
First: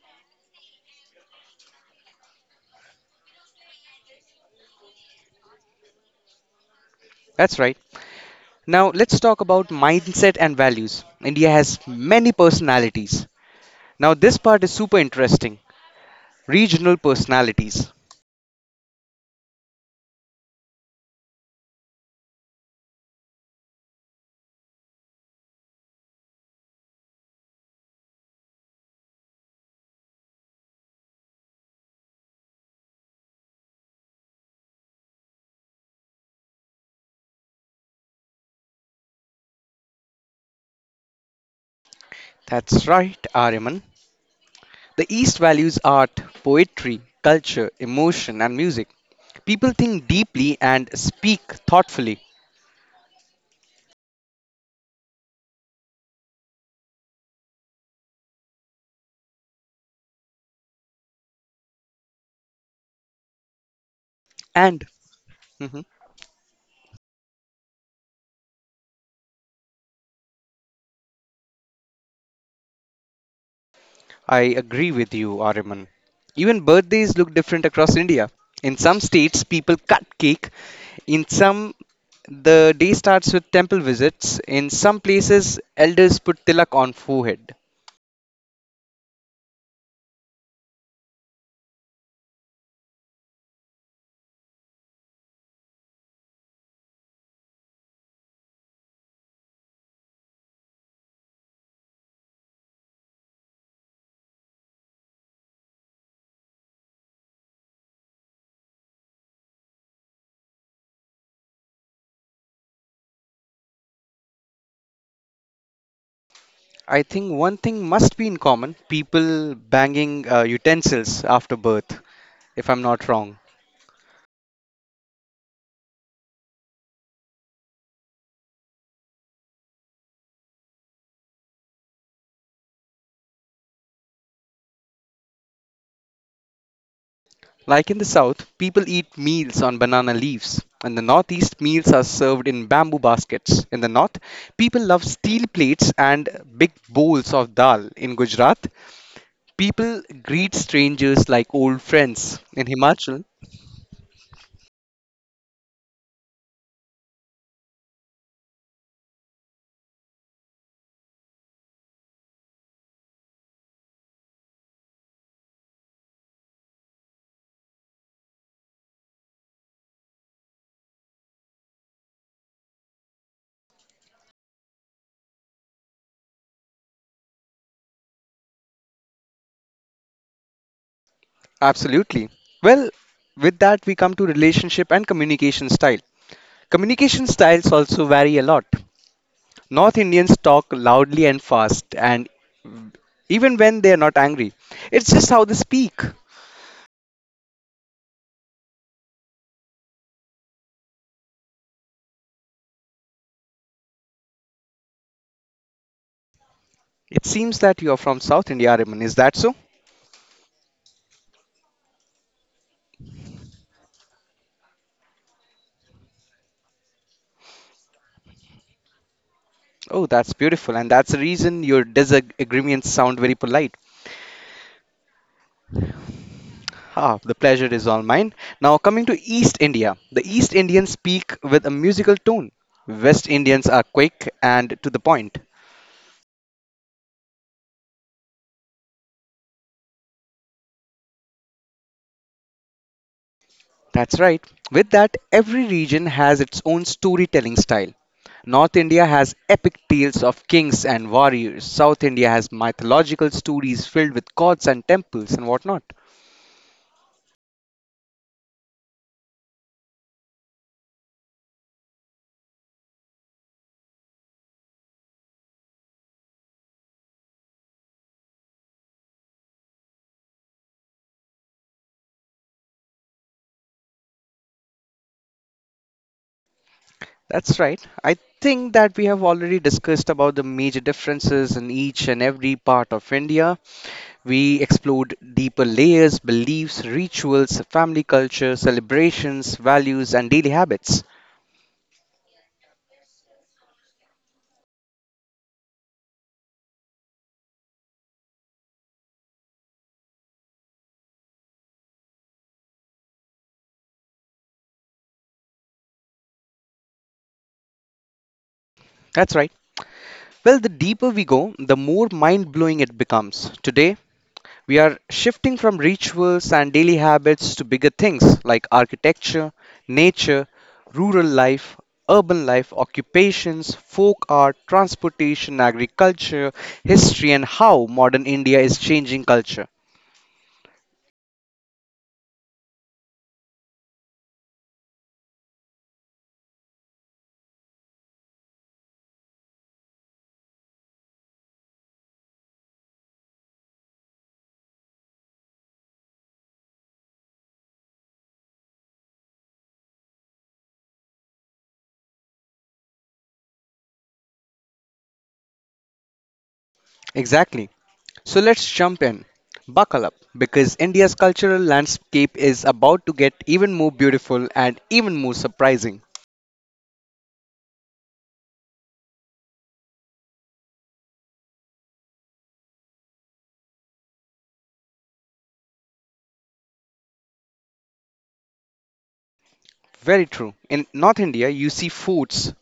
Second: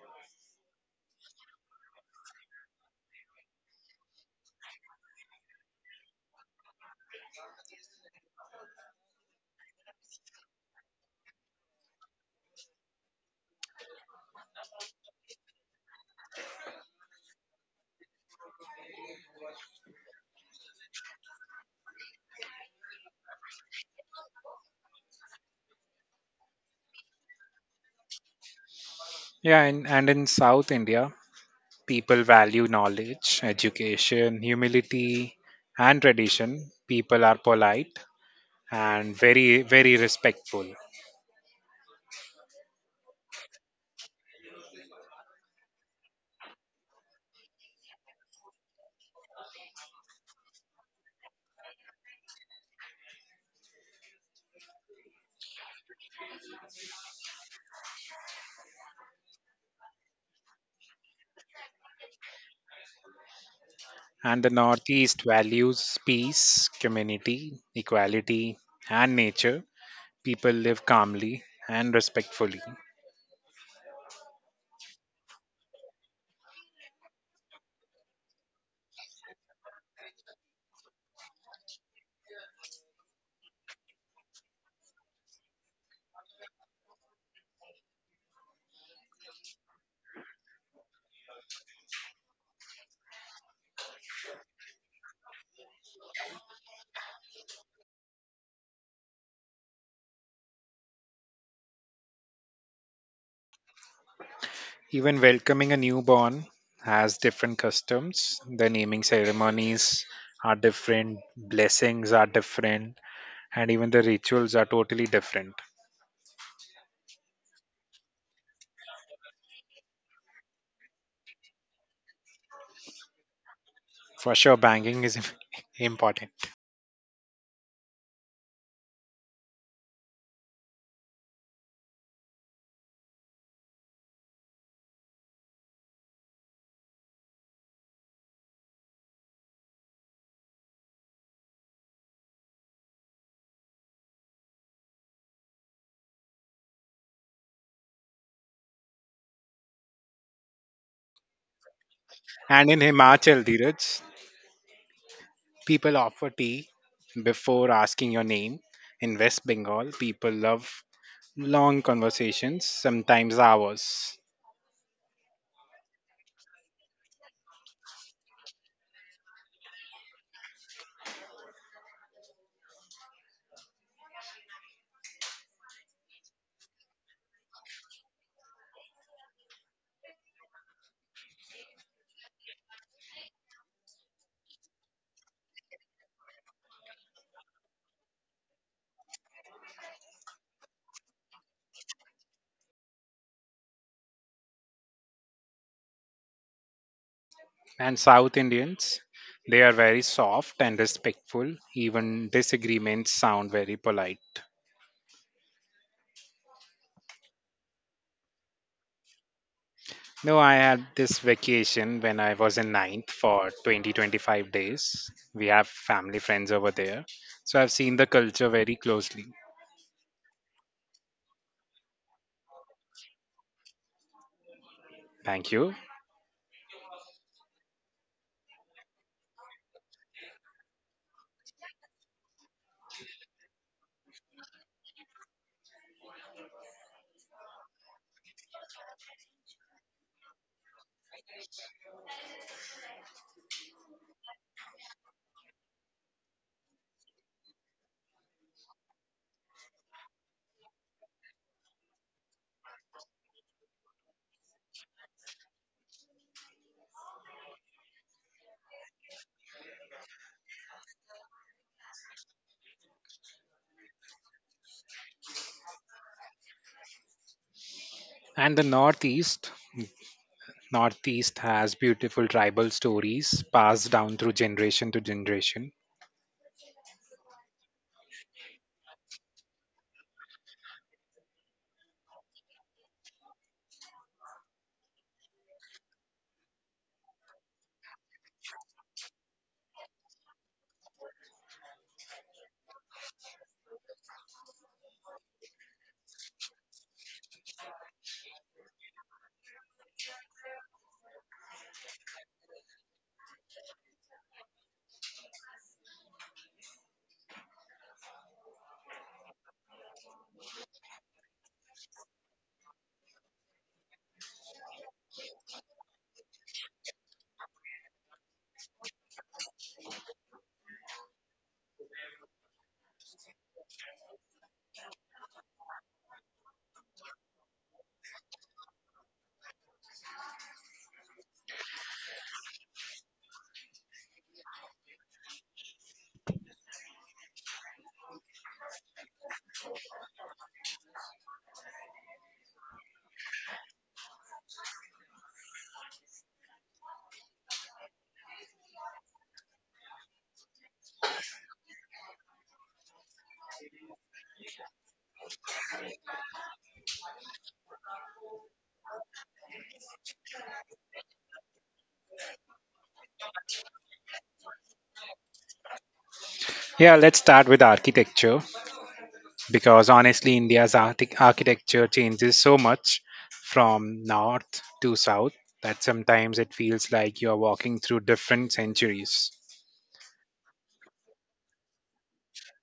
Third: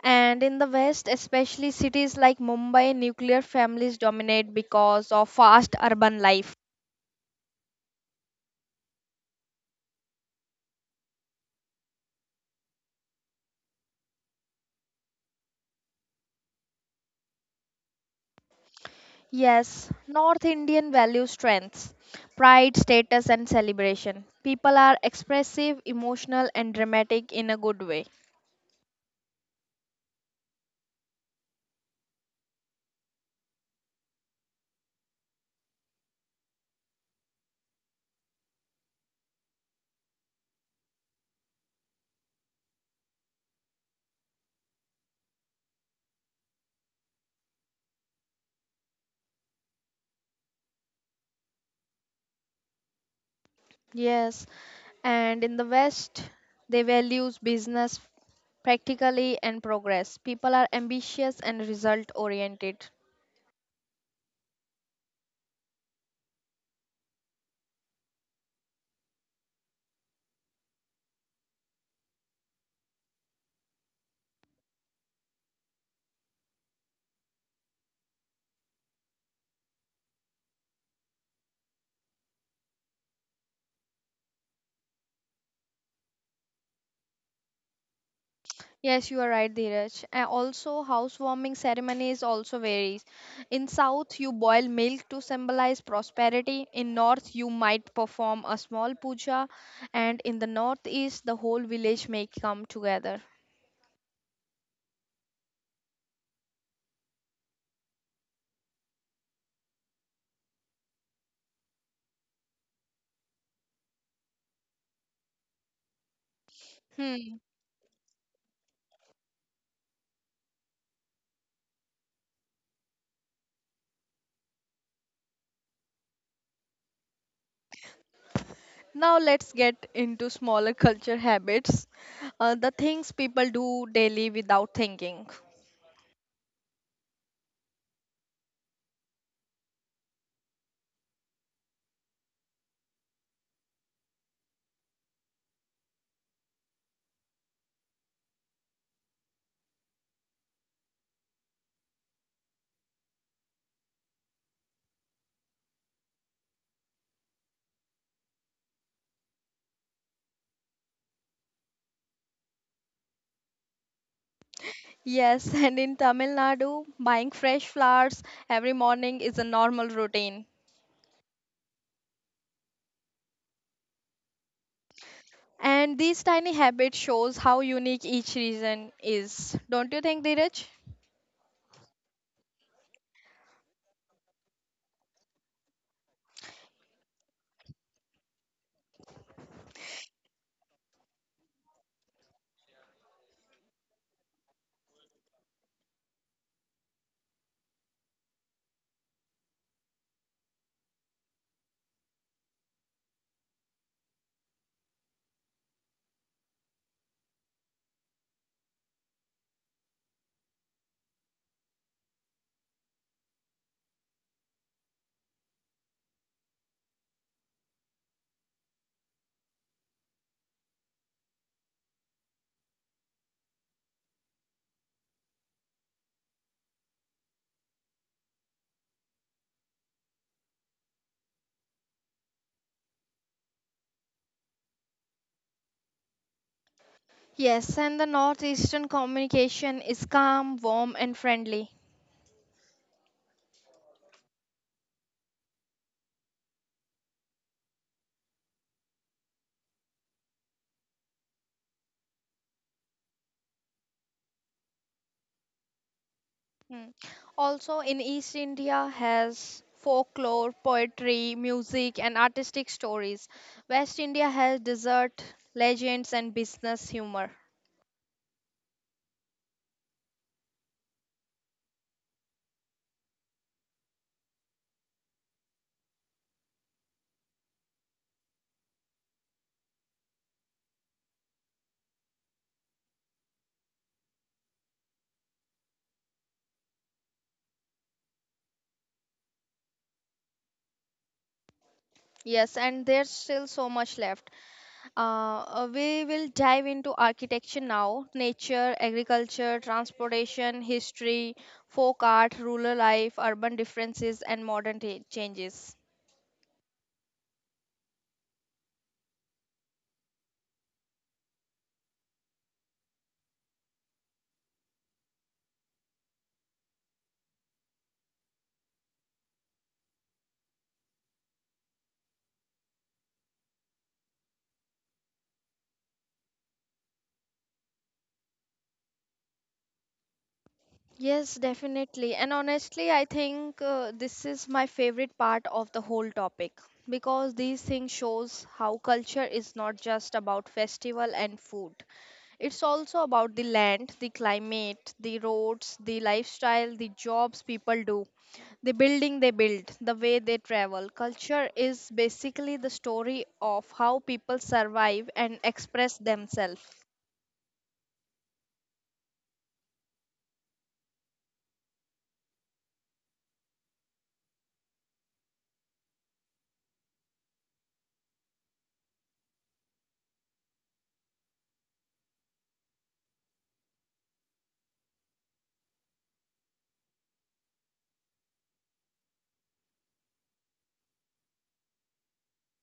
Speaker 2: And in the West, especially cities like Mumbai, nuclear families dominate because of fast urban life.
Speaker 1: That's right. Now, let's talk about mindset and values. India has many personalities. Now, this part is super interesting regional personalities.
Speaker 2: Yes, North Indian value strengths pride, status, and celebration. People are expressive, emotional, and dramatic in a good way.
Speaker 3: Yeah, and, and in South India, people value knowledge, education, humility, and tradition. People are polite and very, very respectful.
Speaker 1: That's right, Aryaman. The East values art, poetry, culture, emotion, and music. People think deeply and speak thoughtfully.
Speaker 2: Yes, and in the West, they values business practically and progress. People are ambitious and result oriented.
Speaker 3: And the
Speaker 1: And
Speaker 3: Northeast
Speaker 1: mhm.
Speaker 3: values peace, community, equality, and nature. People live calmly and respectfully.
Speaker 1: I agree with you, Ariman. Even birthdays look different across India. In some states, people cut cake. In some, the day starts with temple visits. In some places, elders put tilak on forehead.
Speaker 2: Yes, you are right, Dheeraj. And also, housewarming ceremonies also varies. In South, you boil milk to symbolize prosperity. In North, you might perform a small puja, and in the Northeast, the whole village may come together.
Speaker 3: Even welcoming a newborn has different customs. The naming ceremonies are different, blessings are different, and even the rituals are totally different.
Speaker 1: I think
Speaker 2: Hmm.
Speaker 1: one thing must be in common people banging uh, utensils after birth, if I'm not wrong.
Speaker 3: For sure, banking is important.
Speaker 2: Now let's get into smaller culture habits, uh, the things people do daily without thinking.
Speaker 1: Like in the South, people eat meals on banana leaves. In the Northeast, meals are served in bamboo baskets. In the North, people love steel plates and big bowls of dal. In Gujarat, people greet strangers like old friends. In
Speaker 3: And in
Speaker 1: Himachal,
Speaker 3: Himachal, Dheeraj, people offer tea before asking your name. In West Bengal, people love long conversations, sometimes hours.
Speaker 2: Yes, and in Tamil Nadu, buying fresh flowers every morning is a normal routine. And these tiny habits shows how unique each region is. Don't you think, Dheeraj?
Speaker 1: absolutely. Well, with that, we come to relationship and communication style. Communication styles also vary a lot. North Indians talk loudly and fast, and even when they are not angry, it's just how they speak.
Speaker 3: And South Indians, they are very soft and respectful. Even disagreements sound very polite.
Speaker 1: It seems that you're from South India, Raman. Is that so?
Speaker 3: No, I had this vacation when I was in ninth for twenty twenty five days. We have family friends over there. So I've seen the culture very closely.
Speaker 1: Oh, that's beautiful. And that's the reason your disagreements sound very polite.
Speaker 3: Thank you.
Speaker 1: Ah, the pleasure is all mine. Now, coming to East India, the East Indians speak with a musical tone. West Indians are quick and to the point.
Speaker 2: Yes, and the northeastern communication is calm, warm, and friendly.
Speaker 1: That's right. With that, every region has its own storytelling style. North India has epic tales of kings and warriors. South India has mythological stories filled with gods and temples and whatnot.
Speaker 2: Hmm. Also, in East India has folklore, poetry, music, and artistic stories. West India has desert, legends, and business humor.
Speaker 3: And the Northeast. Northeast has beautiful tribal stories passed down through generation to generation.
Speaker 1: That's right. I think that we have already discussed about the major differences in each and every part of India. We explored deeper layers, beliefs, rituals, family culture, celebrations, values, and daily habits.
Speaker 2: Yes, and there's still so much left. Uh, uh, we will dive into architecture now nature, agriculture, transportation, history, folk art, rural life, urban differences, and modern ta- changes.
Speaker 1: That's right. Well, the deeper we go, the more mind blowing it becomes. Today, we are shifting from rituals and daily habits to bigger things like architecture, nature, rural life, urban life, occupations, folk art, transportation, agriculture, history, and how modern India is changing culture.
Speaker 2: Yes, definitely. And honestly, I think uh, this is my favorite part of the whole topic because these things shows how culture is not just about festival and food. It's also about the land, the climate, the roads, the lifestyle, the jobs people do, the building they build, the way they travel. Culture is basically the story of how people survive and express themselves.
Speaker 1: Exactly. So let's jump in. Buckle up because India's cultural landscape is about to get even more beautiful and even more surprising.
Speaker 3: Yeah, let's start with architecture, because honestly, India's archi- architecture changes so much from north to south that sometimes it feels like you're walking through different centuries.
Speaker 1: Very true. In North India, you see foods,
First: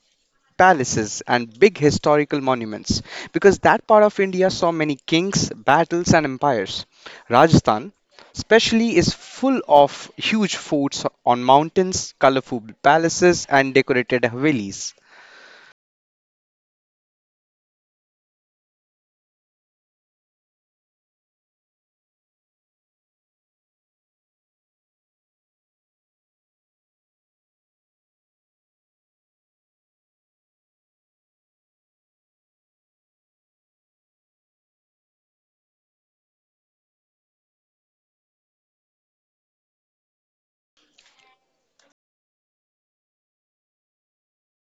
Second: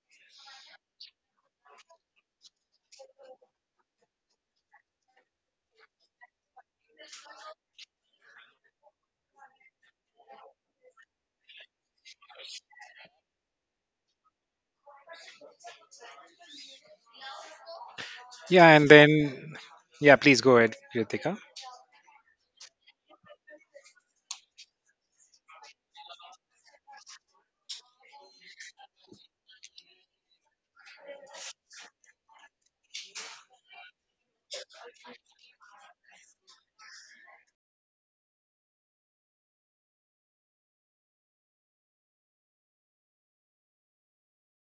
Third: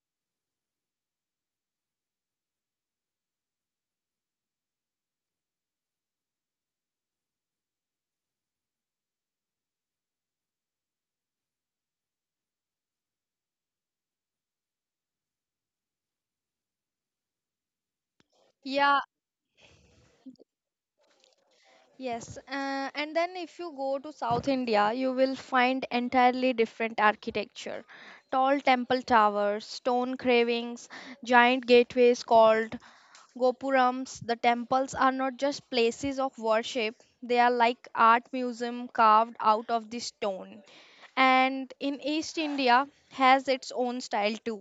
Speaker 1: palaces and big historical monuments because that part of India saw many kings, battles, and empires. Rajasthan, especially, is full of huge forts on mountains, colorful palaces, and decorated havelis.
Speaker 3: Yeah, and
Speaker 2: Yeah,
Speaker 3: then, yeah, please go ahead, Kritika.
Speaker 2: yes. Uh, and then if you go to South India, you will find entirely different architecture. Tall temple towers, stone carvings, giant gateways called Gopurams, the temples are not just places of worship, they are like art museum carved out of the stone. And in East India has its own style too.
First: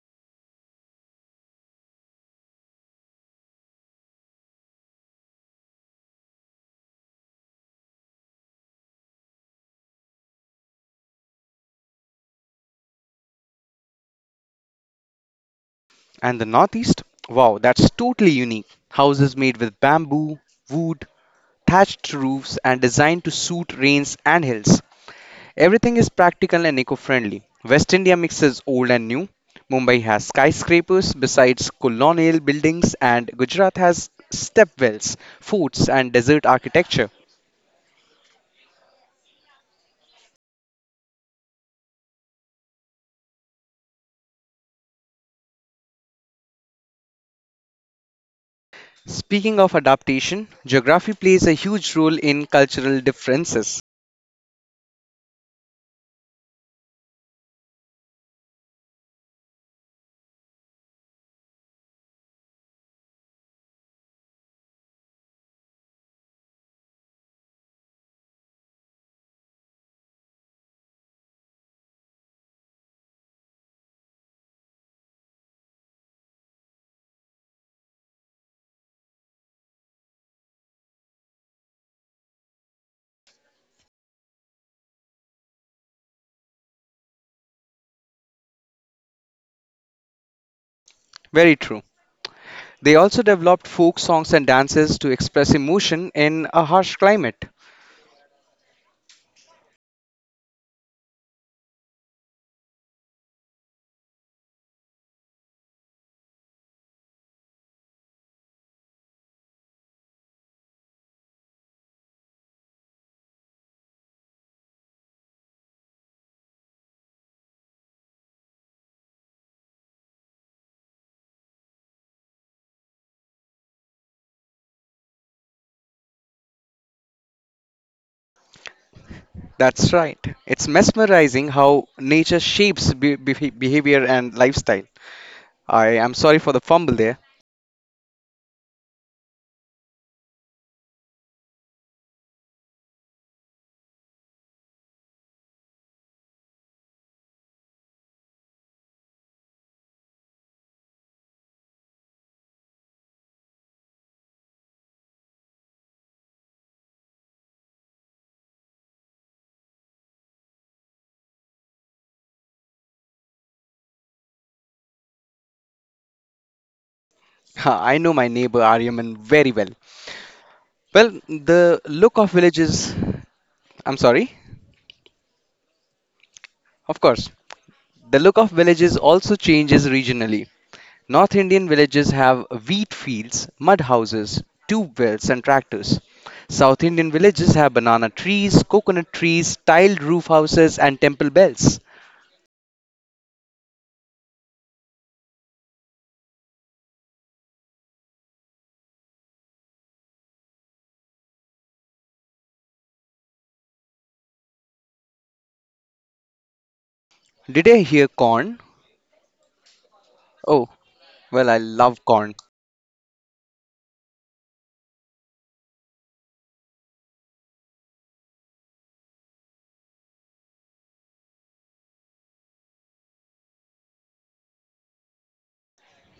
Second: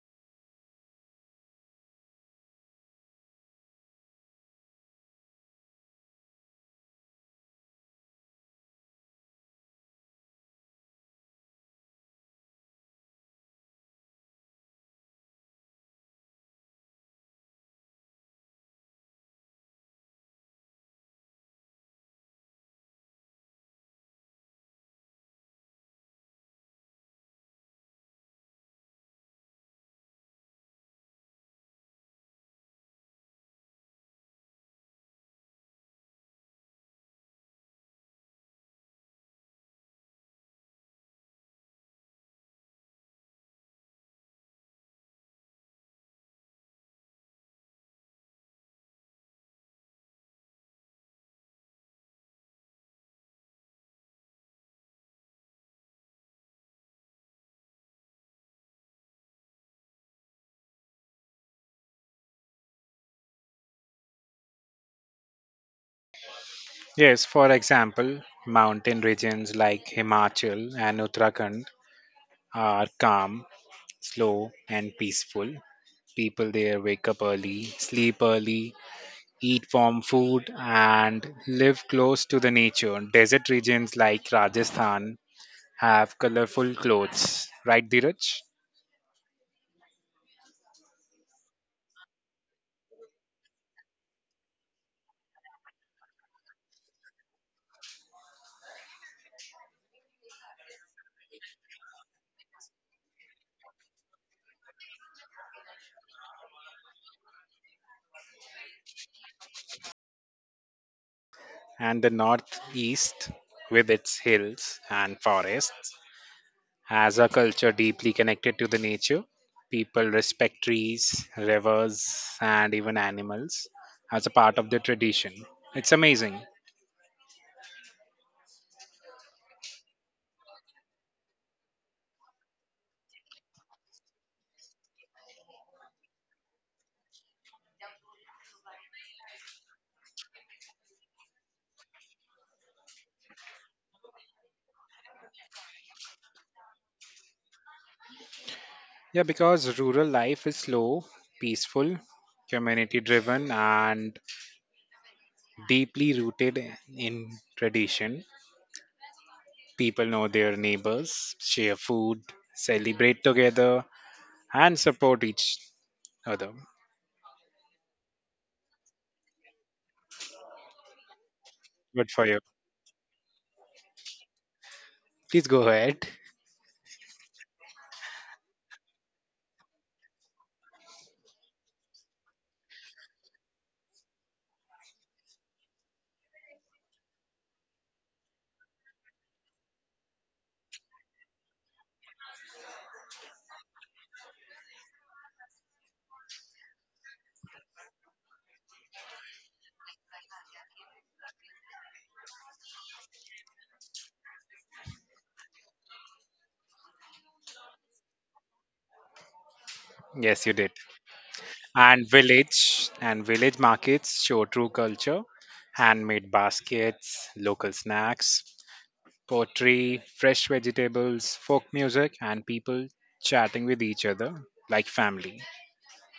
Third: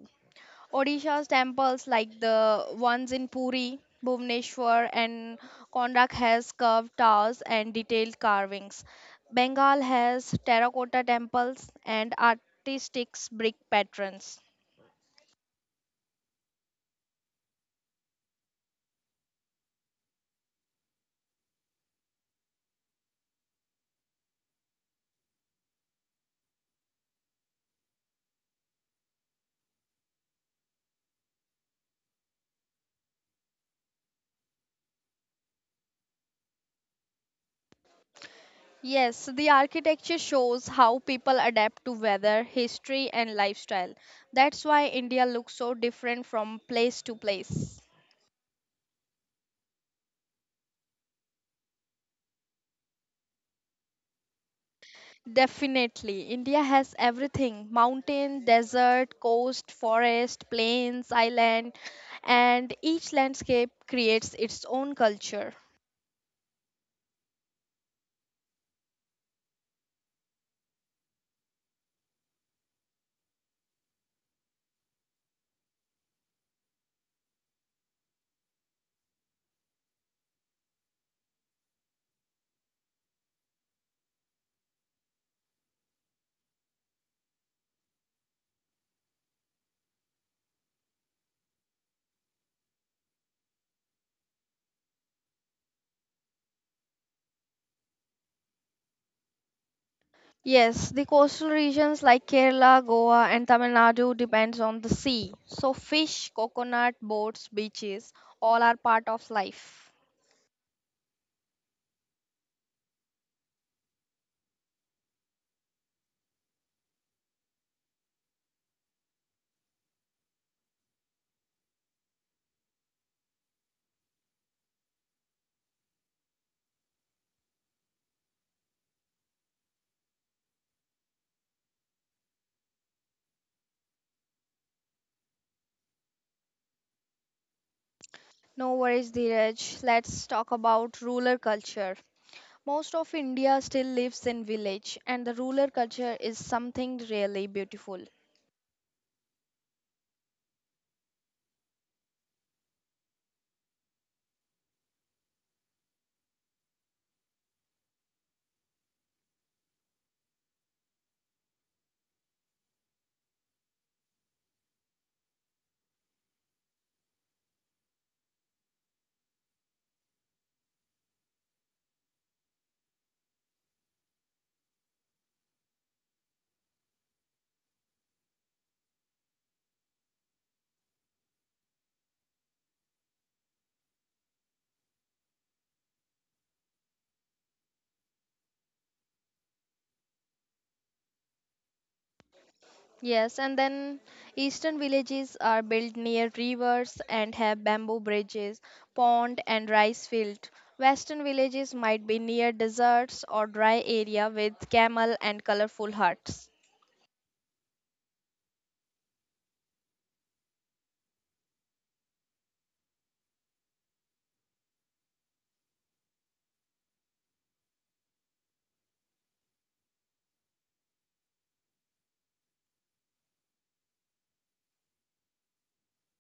Speaker 2: Odisha's temples like the ones in Puri, Bhubaneswar and Konark, has curved towers and detailed carvings. Bengal has terracotta temples and artistic brick patterns.
Speaker 1: And the Northeast? Wow, that's totally unique. Houses made with bamboo, wood, thatched roofs, and designed to suit rains and hills. Everything is practical and eco friendly. West India mixes old and new. Mumbai has skyscrapers besides colonial buildings, and Gujarat has stepwells, forts, and desert architecture.
Speaker 2: Yes, so the architecture shows how people adapt to weather, history, and lifestyle. That's why India looks so different from place to place.
Speaker 1: Speaking of adaptation, geography plays a huge role in cultural differences.
Speaker 2: Definitely, India has everything mountain, desert, coast, forest, plains, island, and each landscape creates its own culture.
Speaker 3: Yes, for example, mountain regions like Himachal and Uttarakhand are calm, slow, and peaceful. People there wake up early, sleep early, eat farm food, and live close to the nature. Desert regions like Rajasthan have colorful clothes, right, Dheeraj?
Speaker 1: Very true. They also developed folk songs and dances to express emotion in a harsh climate.
Speaker 2: Yes, the coastal regions like Kerala, Goa, and Tamil Nadu depends on the sea. So fish, coconut, boats, beaches, all are part of life.
Speaker 3: And the northeast, with its hills and forests, has a culture deeply connected to the nature. People respect trees, rivers, and even animals as a part of their tradition. It's amazing.
Speaker 1: That's right. It's mesmerizing how nature shapes be- behavior and lifestyle. I am sorry for the fumble there.
Speaker 2: No worries, Dheeraj. Let's talk about rural culture. Most of India still lives in village, and the rural culture is something really beautiful.
Speaker 3: Yeah, because rural life is slow, peaceful, community driven, and deeply rooted in tradition. People know their neighbors, share food, celebrate together, and support each other.
Speaker 1: Ha, I know my neighbor Aryaman very well. Well, the
Speaker 3: Good
Speaker 1: look
Speaker 3: for
Speaker 1: of
Speaker 3: you.
Speaker 1: villages, I'm sorry,
Speaker 3: Please go ahead.
Speaker 1: of course, the look of villages also changes regionally. North Indian villages have wheat fields, mud houses, tube wells, and tractors. South Indian villages have banana trees, coconut trees, tiled roof houses, and temple bells.
Speaker 2: Yes, and then eastern villages are built near rivers and have bamboo bridges, pond, and rice field. Western villages might be near deserts or dry area with camel and colorful huts.
Speaker 1: Did I hear corn?
Speaker 3: Yes, you
Speaker 1: Oh,
Speaker 3: did.
Speaker 1: well, I love
Speaker 3: And
Speaker 1: corn.
Speaker 3: village and village markets show true culture. Handmade baskets, local snacks, pottery, fresh vegetables, folk music, and people chatting with each other like family.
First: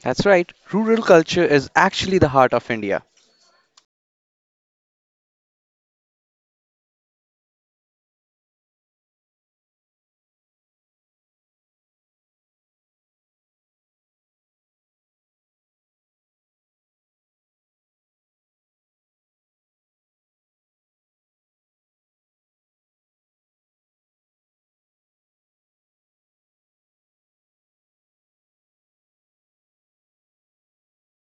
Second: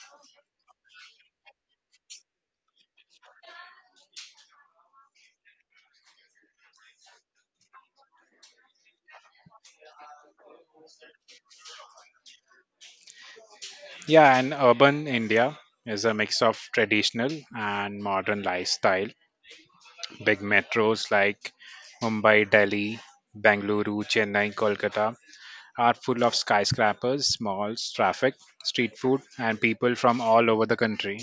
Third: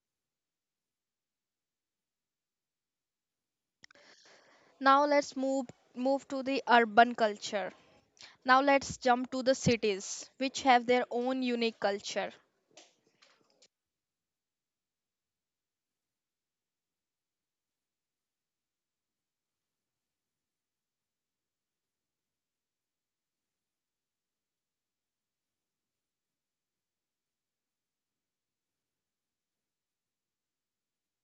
Speaker 1: That's right, rural culture is actually the heart of India.
Speaker 2: Now let's move move to the urban culture. Now let's jump to the cities, which have their own unique culture.
Speaker 3: Yeah, and urban India is a mix of traditional and modern lifestyle. Big metros like Mumbai, Delhi, Bengaluru, Chennai, Kolkata are full of skyscrapers, malls, traffic, street food, and people from all over the country.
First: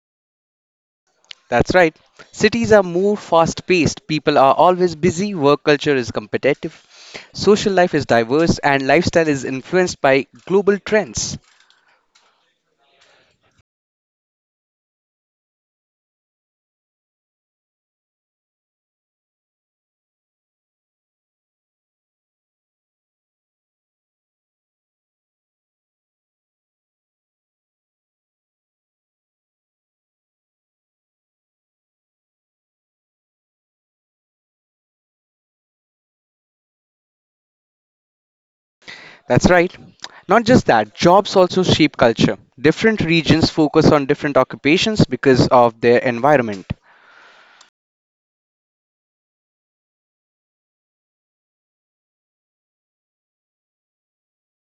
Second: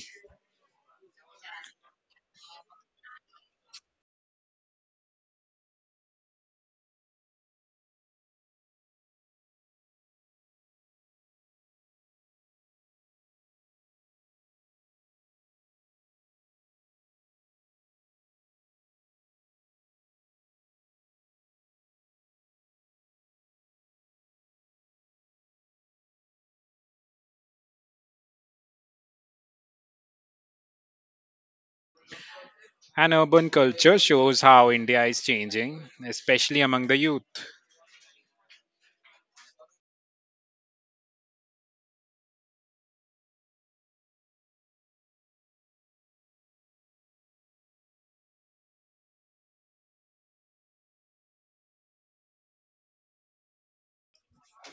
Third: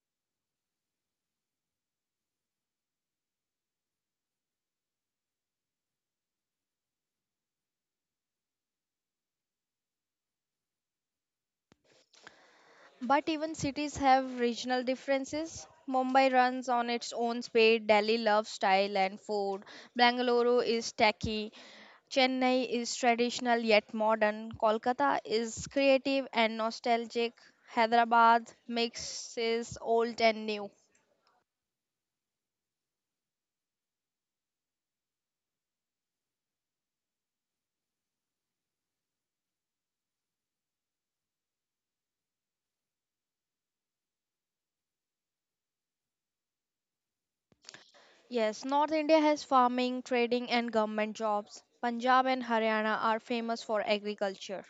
Speaker 1: That's right. Cities are more fast paced, people are always busy, work culture is competitive, social life is diverse, and lifestyle is influenced by global trends.
Speaker 2: But even cities have regional differences. Mumbai runs on its own speed, Delhi loves style and food, Bangalore is tacky, Chennai is traditional yet modern, Kolkata is creative and nostalgic, Hyderabad mixes old and new.
Speaker 3: And urban culture shows how India is changing, especially among the youth.
Speaker 1: That's right. Not just that, jobs also shape culture. Different regions focus on different occupations because of their environment.
Speaker 2: Yes, North India has farming, trading, and government jobs. Punjab and Haryana are famous for agriculture.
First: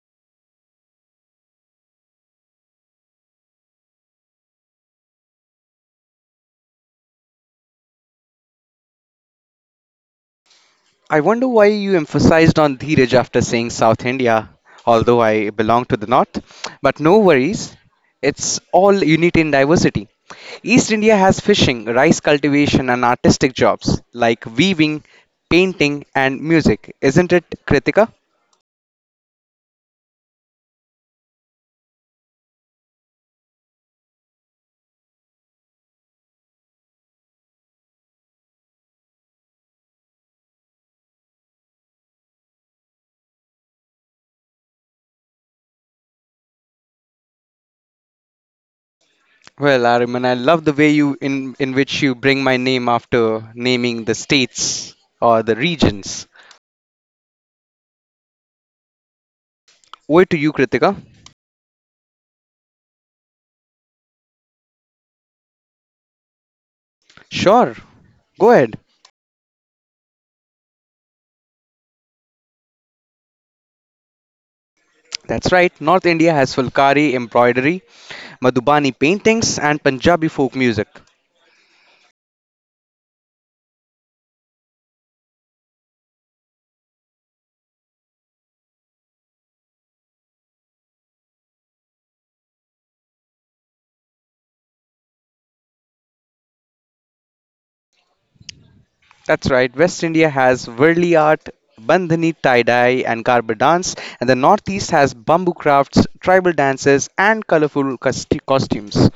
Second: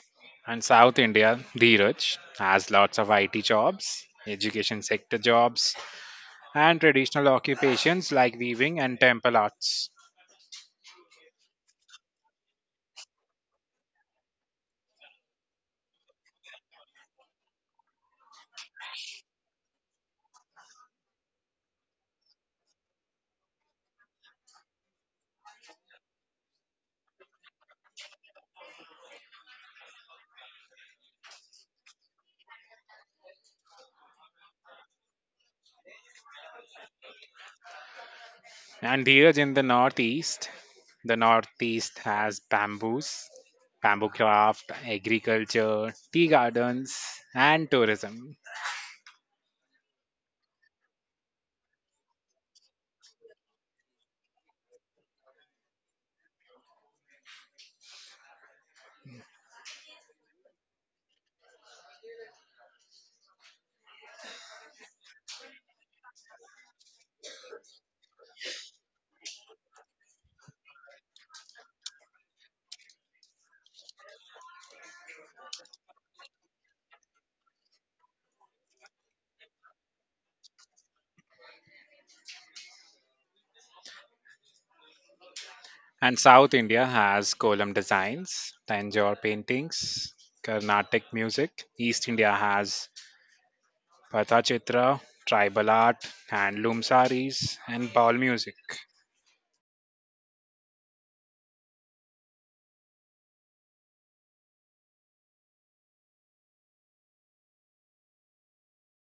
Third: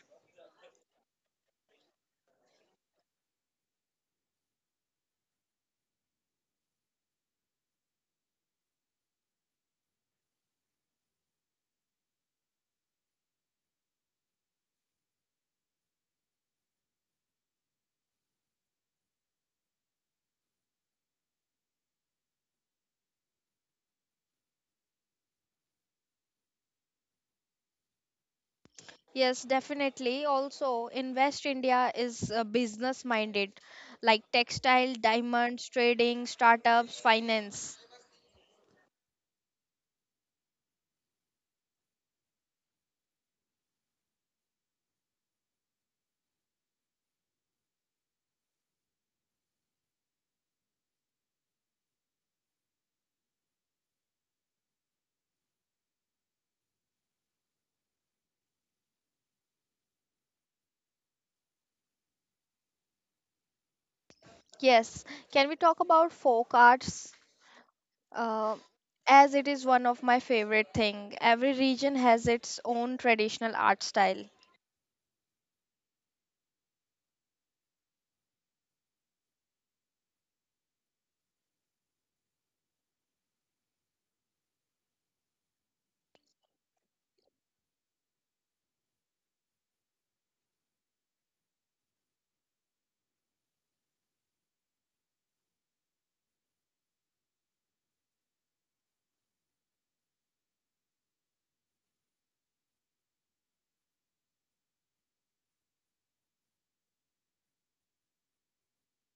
Speaker 3: And South India, Dheeraj, has lots of I T jobs, education sector jobs, and traditional occupations like weaving and temple arts.
Speaker 1: I wonder why you emphasized on Dheeraj after saying South India, although I belong to the North. But no worries, it's all unity in diversity. East India has fishing, rice cultivation, and artistic jobs like weaving, painting, and music. Isn't it, Kritika?
Speaker 2: Yes, definitely. Also, in West India is uh, business minded, like textile, diamonds, trading, startups, finance.
Speaker 3: And here in the Northeast, the Northeast has bamboos, bamboo craft, agriculture, tea gardens, and tourism.
Speaker 1: Well, Ariman, I love the way you in, in which you bring my name after naming the states or the regions. Over to you, Kritika.
Speaker 2: Yes, can we talk about folk arts?
Speaker 1: Sure, go
Speaker 2: Uh,
Speaker 1: ahead.
Speaker 2: as it is one of my favorite thing. Every region has its own traditional art style.
Speaker 1: That's right, North India has Fulkari embroidery, Madhubani paintings, and Punjabi folk music.
Speaker 3: And South India has Kolam designs, Tanjore paintings, Carnatic music. East India has Pathachitra, tribal art, handloom saris, and ball music.
Speaker 1: That's right, West India has Varli art, Bandhani tie dye, and Garba dance, and the Northeast has bamboo crafts, tribal dances, and colorful costi- costumes.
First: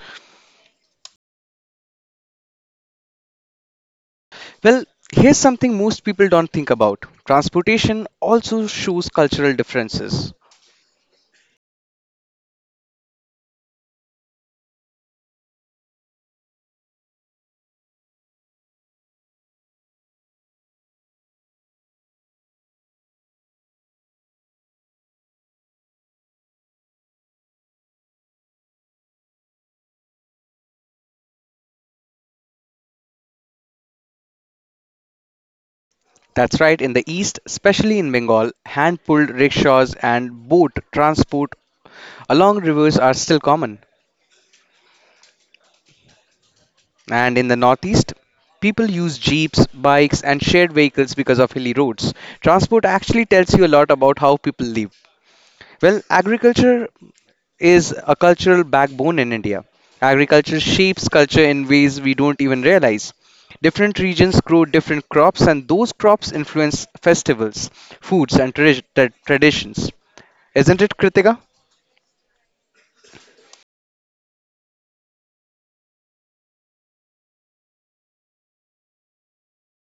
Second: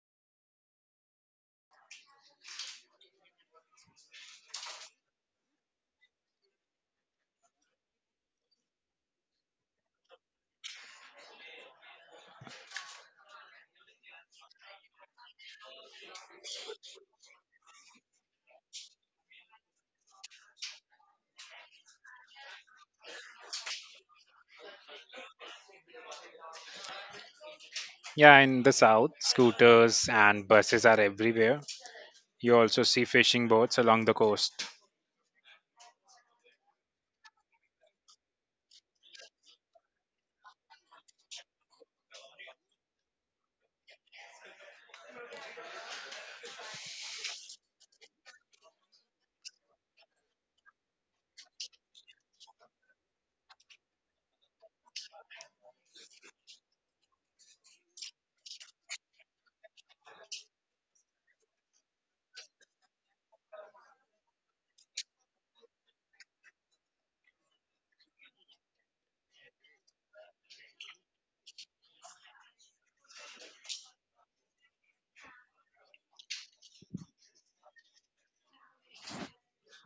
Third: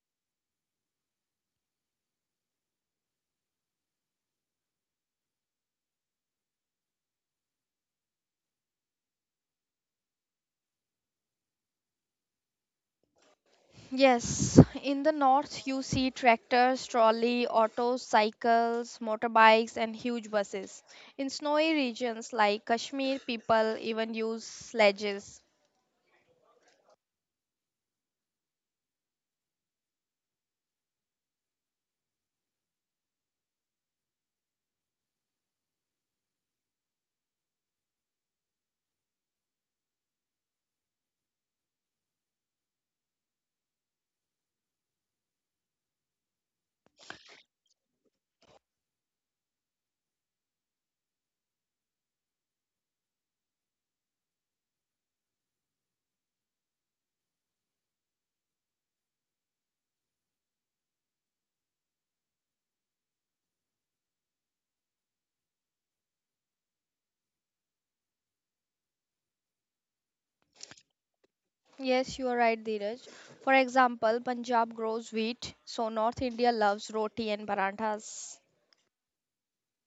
Speaker 1: Well, here's something most people don't think about transportation also shows cultural differences.
Speaker 2: Yes, in the north you see tractors, trolley, autos, cycles, motorbikes, and huge buses. In snowy regions like Kashmir, people even use sledges.
Speaker 3: Yeah, in the south, scooters and buses are everywhere. You also see fishing boats along the coast.
Speaker 1: That's right, in the East, especially in Bengal, hand pulled rickshaws and boat transport along rivers are still common. And in the Northeast, people use jeeps, bikes, and shared vehicles because of hilly roads. Transport actually tells you a lot about how people live. Well, agriculture is a cultural backbone in India. Agriculture shapes culture in ways we don't even realize. Different regions grow different crops, and those crops influence festivals, foods, and tradi- tra- traditions. Isn't it, Kritika?
Speaker 2: Yes, you are right, Dheeraj. For example, Punjab grows wheat, so North India loves roti and paranthas.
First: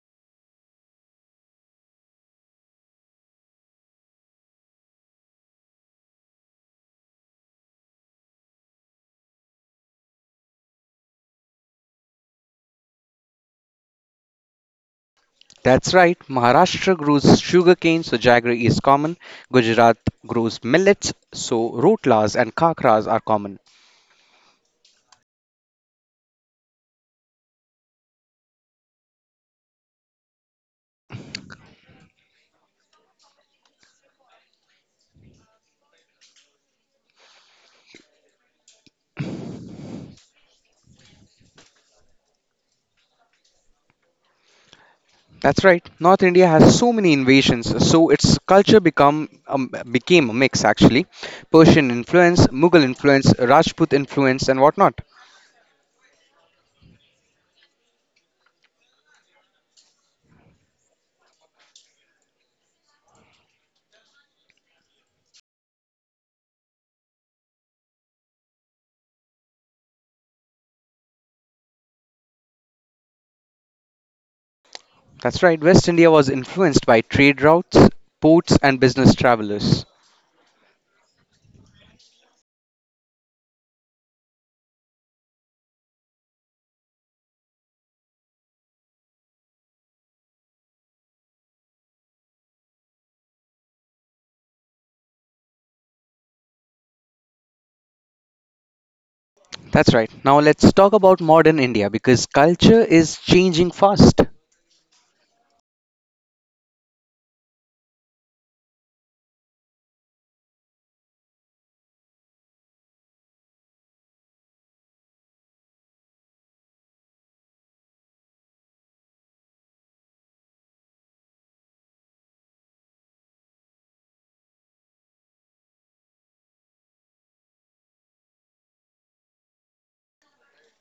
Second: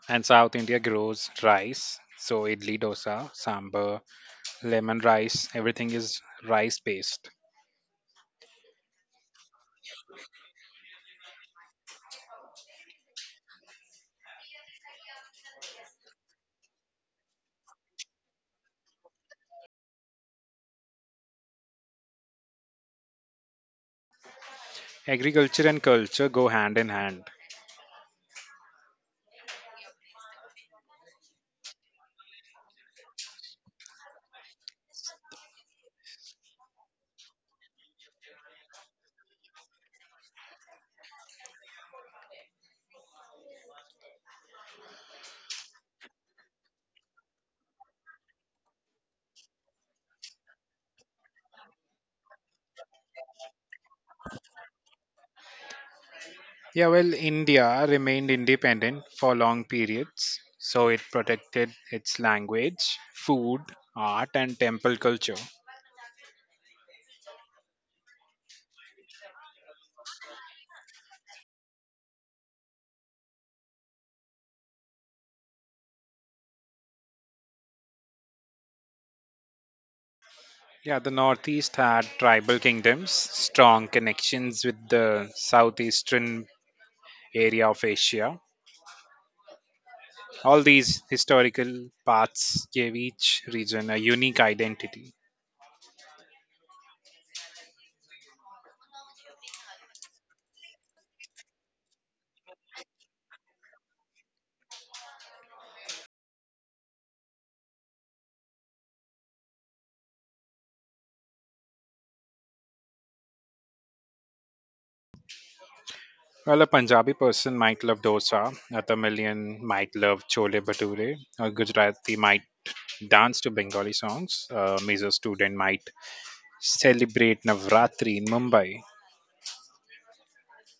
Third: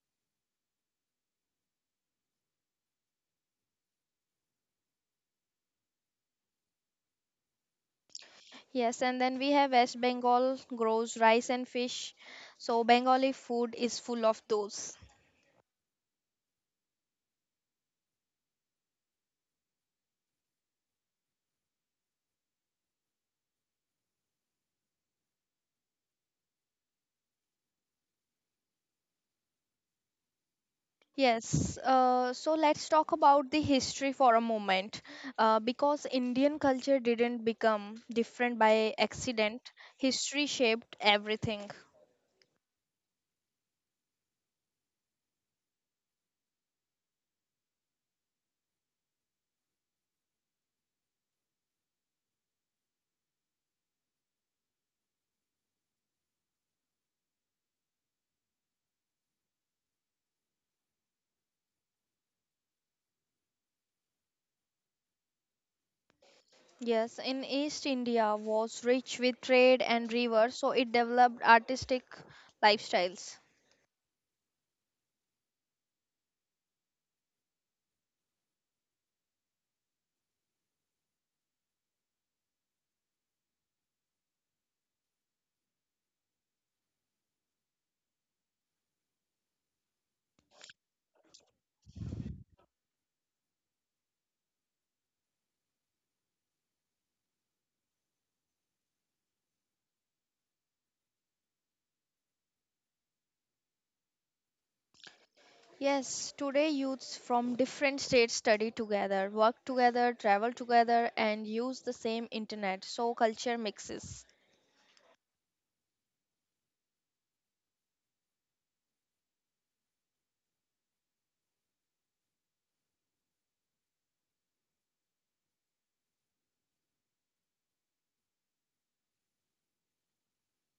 Speaker 3: And South India grows rice. So idli dosa, sambar, lemon rice, everything is rice based.
Speaker 2: Yes, and then we have West Bengal grows rice and fish, so Bengali food is full of those.
Speaker 1: That's right. Maharashtra grows sugarcane, so jaggery is common. Gujarat grows millets, so rotlas and kakras are common.
Speaker 3: Agriculture and culture go hand in hand.
Speaker 2: Yes, uh, so let's talk about the history for a moment. Uh, because Indian culture didn't become different by accident, history shaped everything.
Speaker 1: That's right. North India has so many invasions, so its culture become um, became a mix actually. Persian influence, Mughal influence, Rajput influence, and whatnot.
Speaker 3: Yeah, well, India remained independent for long periods. So it protected its language, food, art, and temple culture.
Speaker 2: Yes, in East India was rich with trade and rivers, so it developed artistic lifestyles.
Speaker 1: That's right. West India was influenced by trade routes, ports, and business travelers.
Speaker 3: Yeah, the Northeast had tribal kingdoms, strong connections with the Southeastern area of Asia. All these historical paths gave each region a unique identity.
Speaker 1: That's right. Now let's talk about modern India because culture is changing fast.
Speaker 2: Yes, today youths from different states study together, work together, travel together, and use the same internet, so culture mixes.
Speaker 3: Well, a Punjabi person might love dosa, a Tamilian might love chole bhature, a Gujarati might dance to Bengali songs, a Mizo student might celebrate Navratri in Mumbai.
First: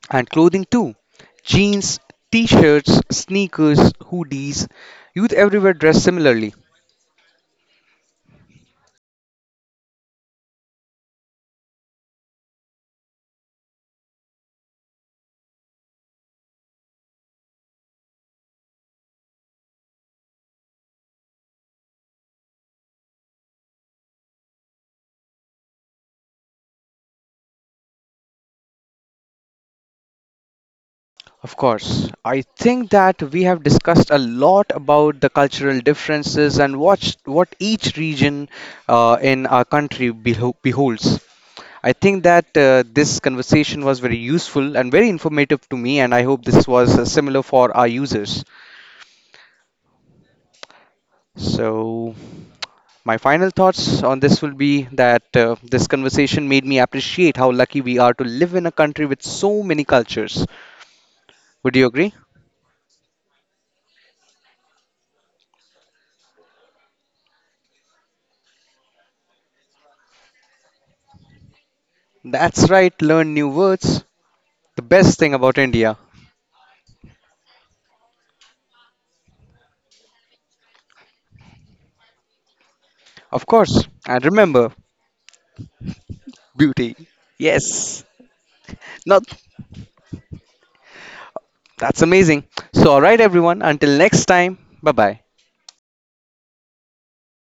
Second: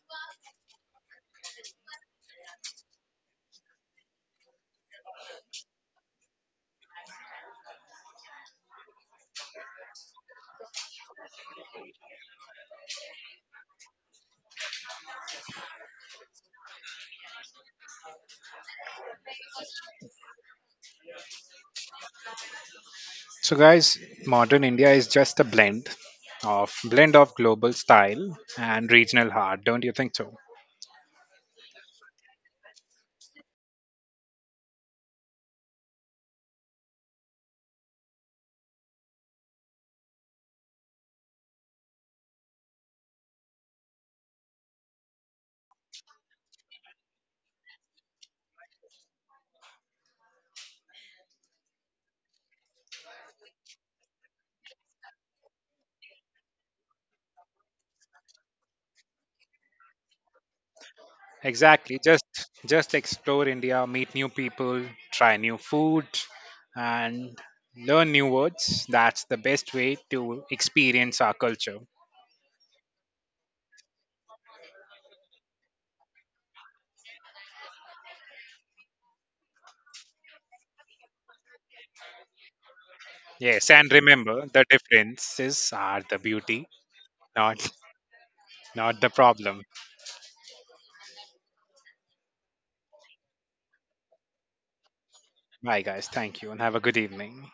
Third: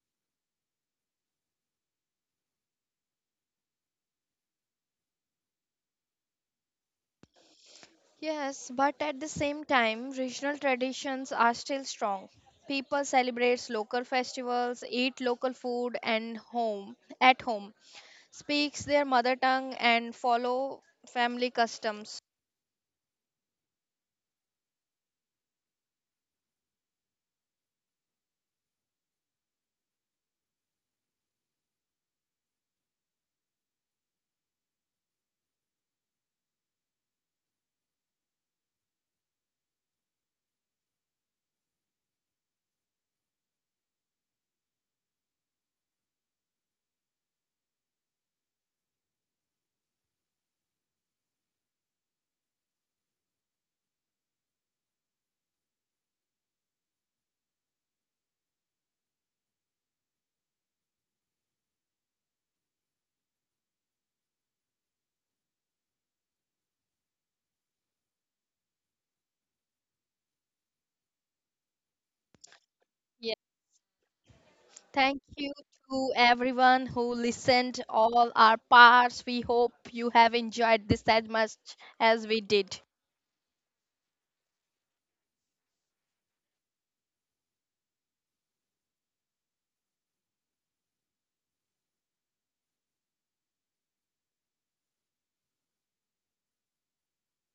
Speaker 1: And clothing too. Jeans, t-shirts, sneakers, hoodies, youth everywhere dress similarly.
Speaker 2: Yes, but at the same time, regional traditions are still strong. People celebrate local festivals, eat local food and home at home, speaks their mother tongue and follow family customs.
Speaker 3: So, guys, modern India is just a blend of blend of global style and regional heart. Don't you think so?
Speaker 1: Of course, I think that we have discussed a lot about the cultural differences and what what each region uh, in our country beho- beholds. I think that uh, this conversation was very useful and very informative to me, and I hope this was uh, similar for our users. So, my final thoughts on this will be that uh, this conversation made me appreciate how lucky we are to live in a country with so many cultures. Would you
Speaker 3: Exactly.
Speaker 1: agree?
Speaker 3: Just just explore India, meet new people, try new food, and learn new words. That's the best way to experience our culture.
Speaker 1: That's right, learn new words. The
Speaker 2: Thank
Speaker 1: best thing
Speaker 2: you
Speaker 1: about India.
Speaker 2: to everyone who listened all our parts. We hope you have enjoyed this as much as we did.
Speaker 1: Of
Speaker 3: Yes,
Speaker 1: course,
Speaker 3: and
Speaker 1: and
Speaker 3: remember the
Speaker 1: remember,
Speaker 3: differences are the beauty,
Speaker 1: beauty.
Speaker 3: not
Speaker 1: Yes.
Speaker 3: not the
Speaker 1: No,
Speaker 3: problem.
Speaker 1: that's amazing. So, alright, everyone, until next time, bye bye.
Speaker 3: Bye guys, thank you and have a good evening.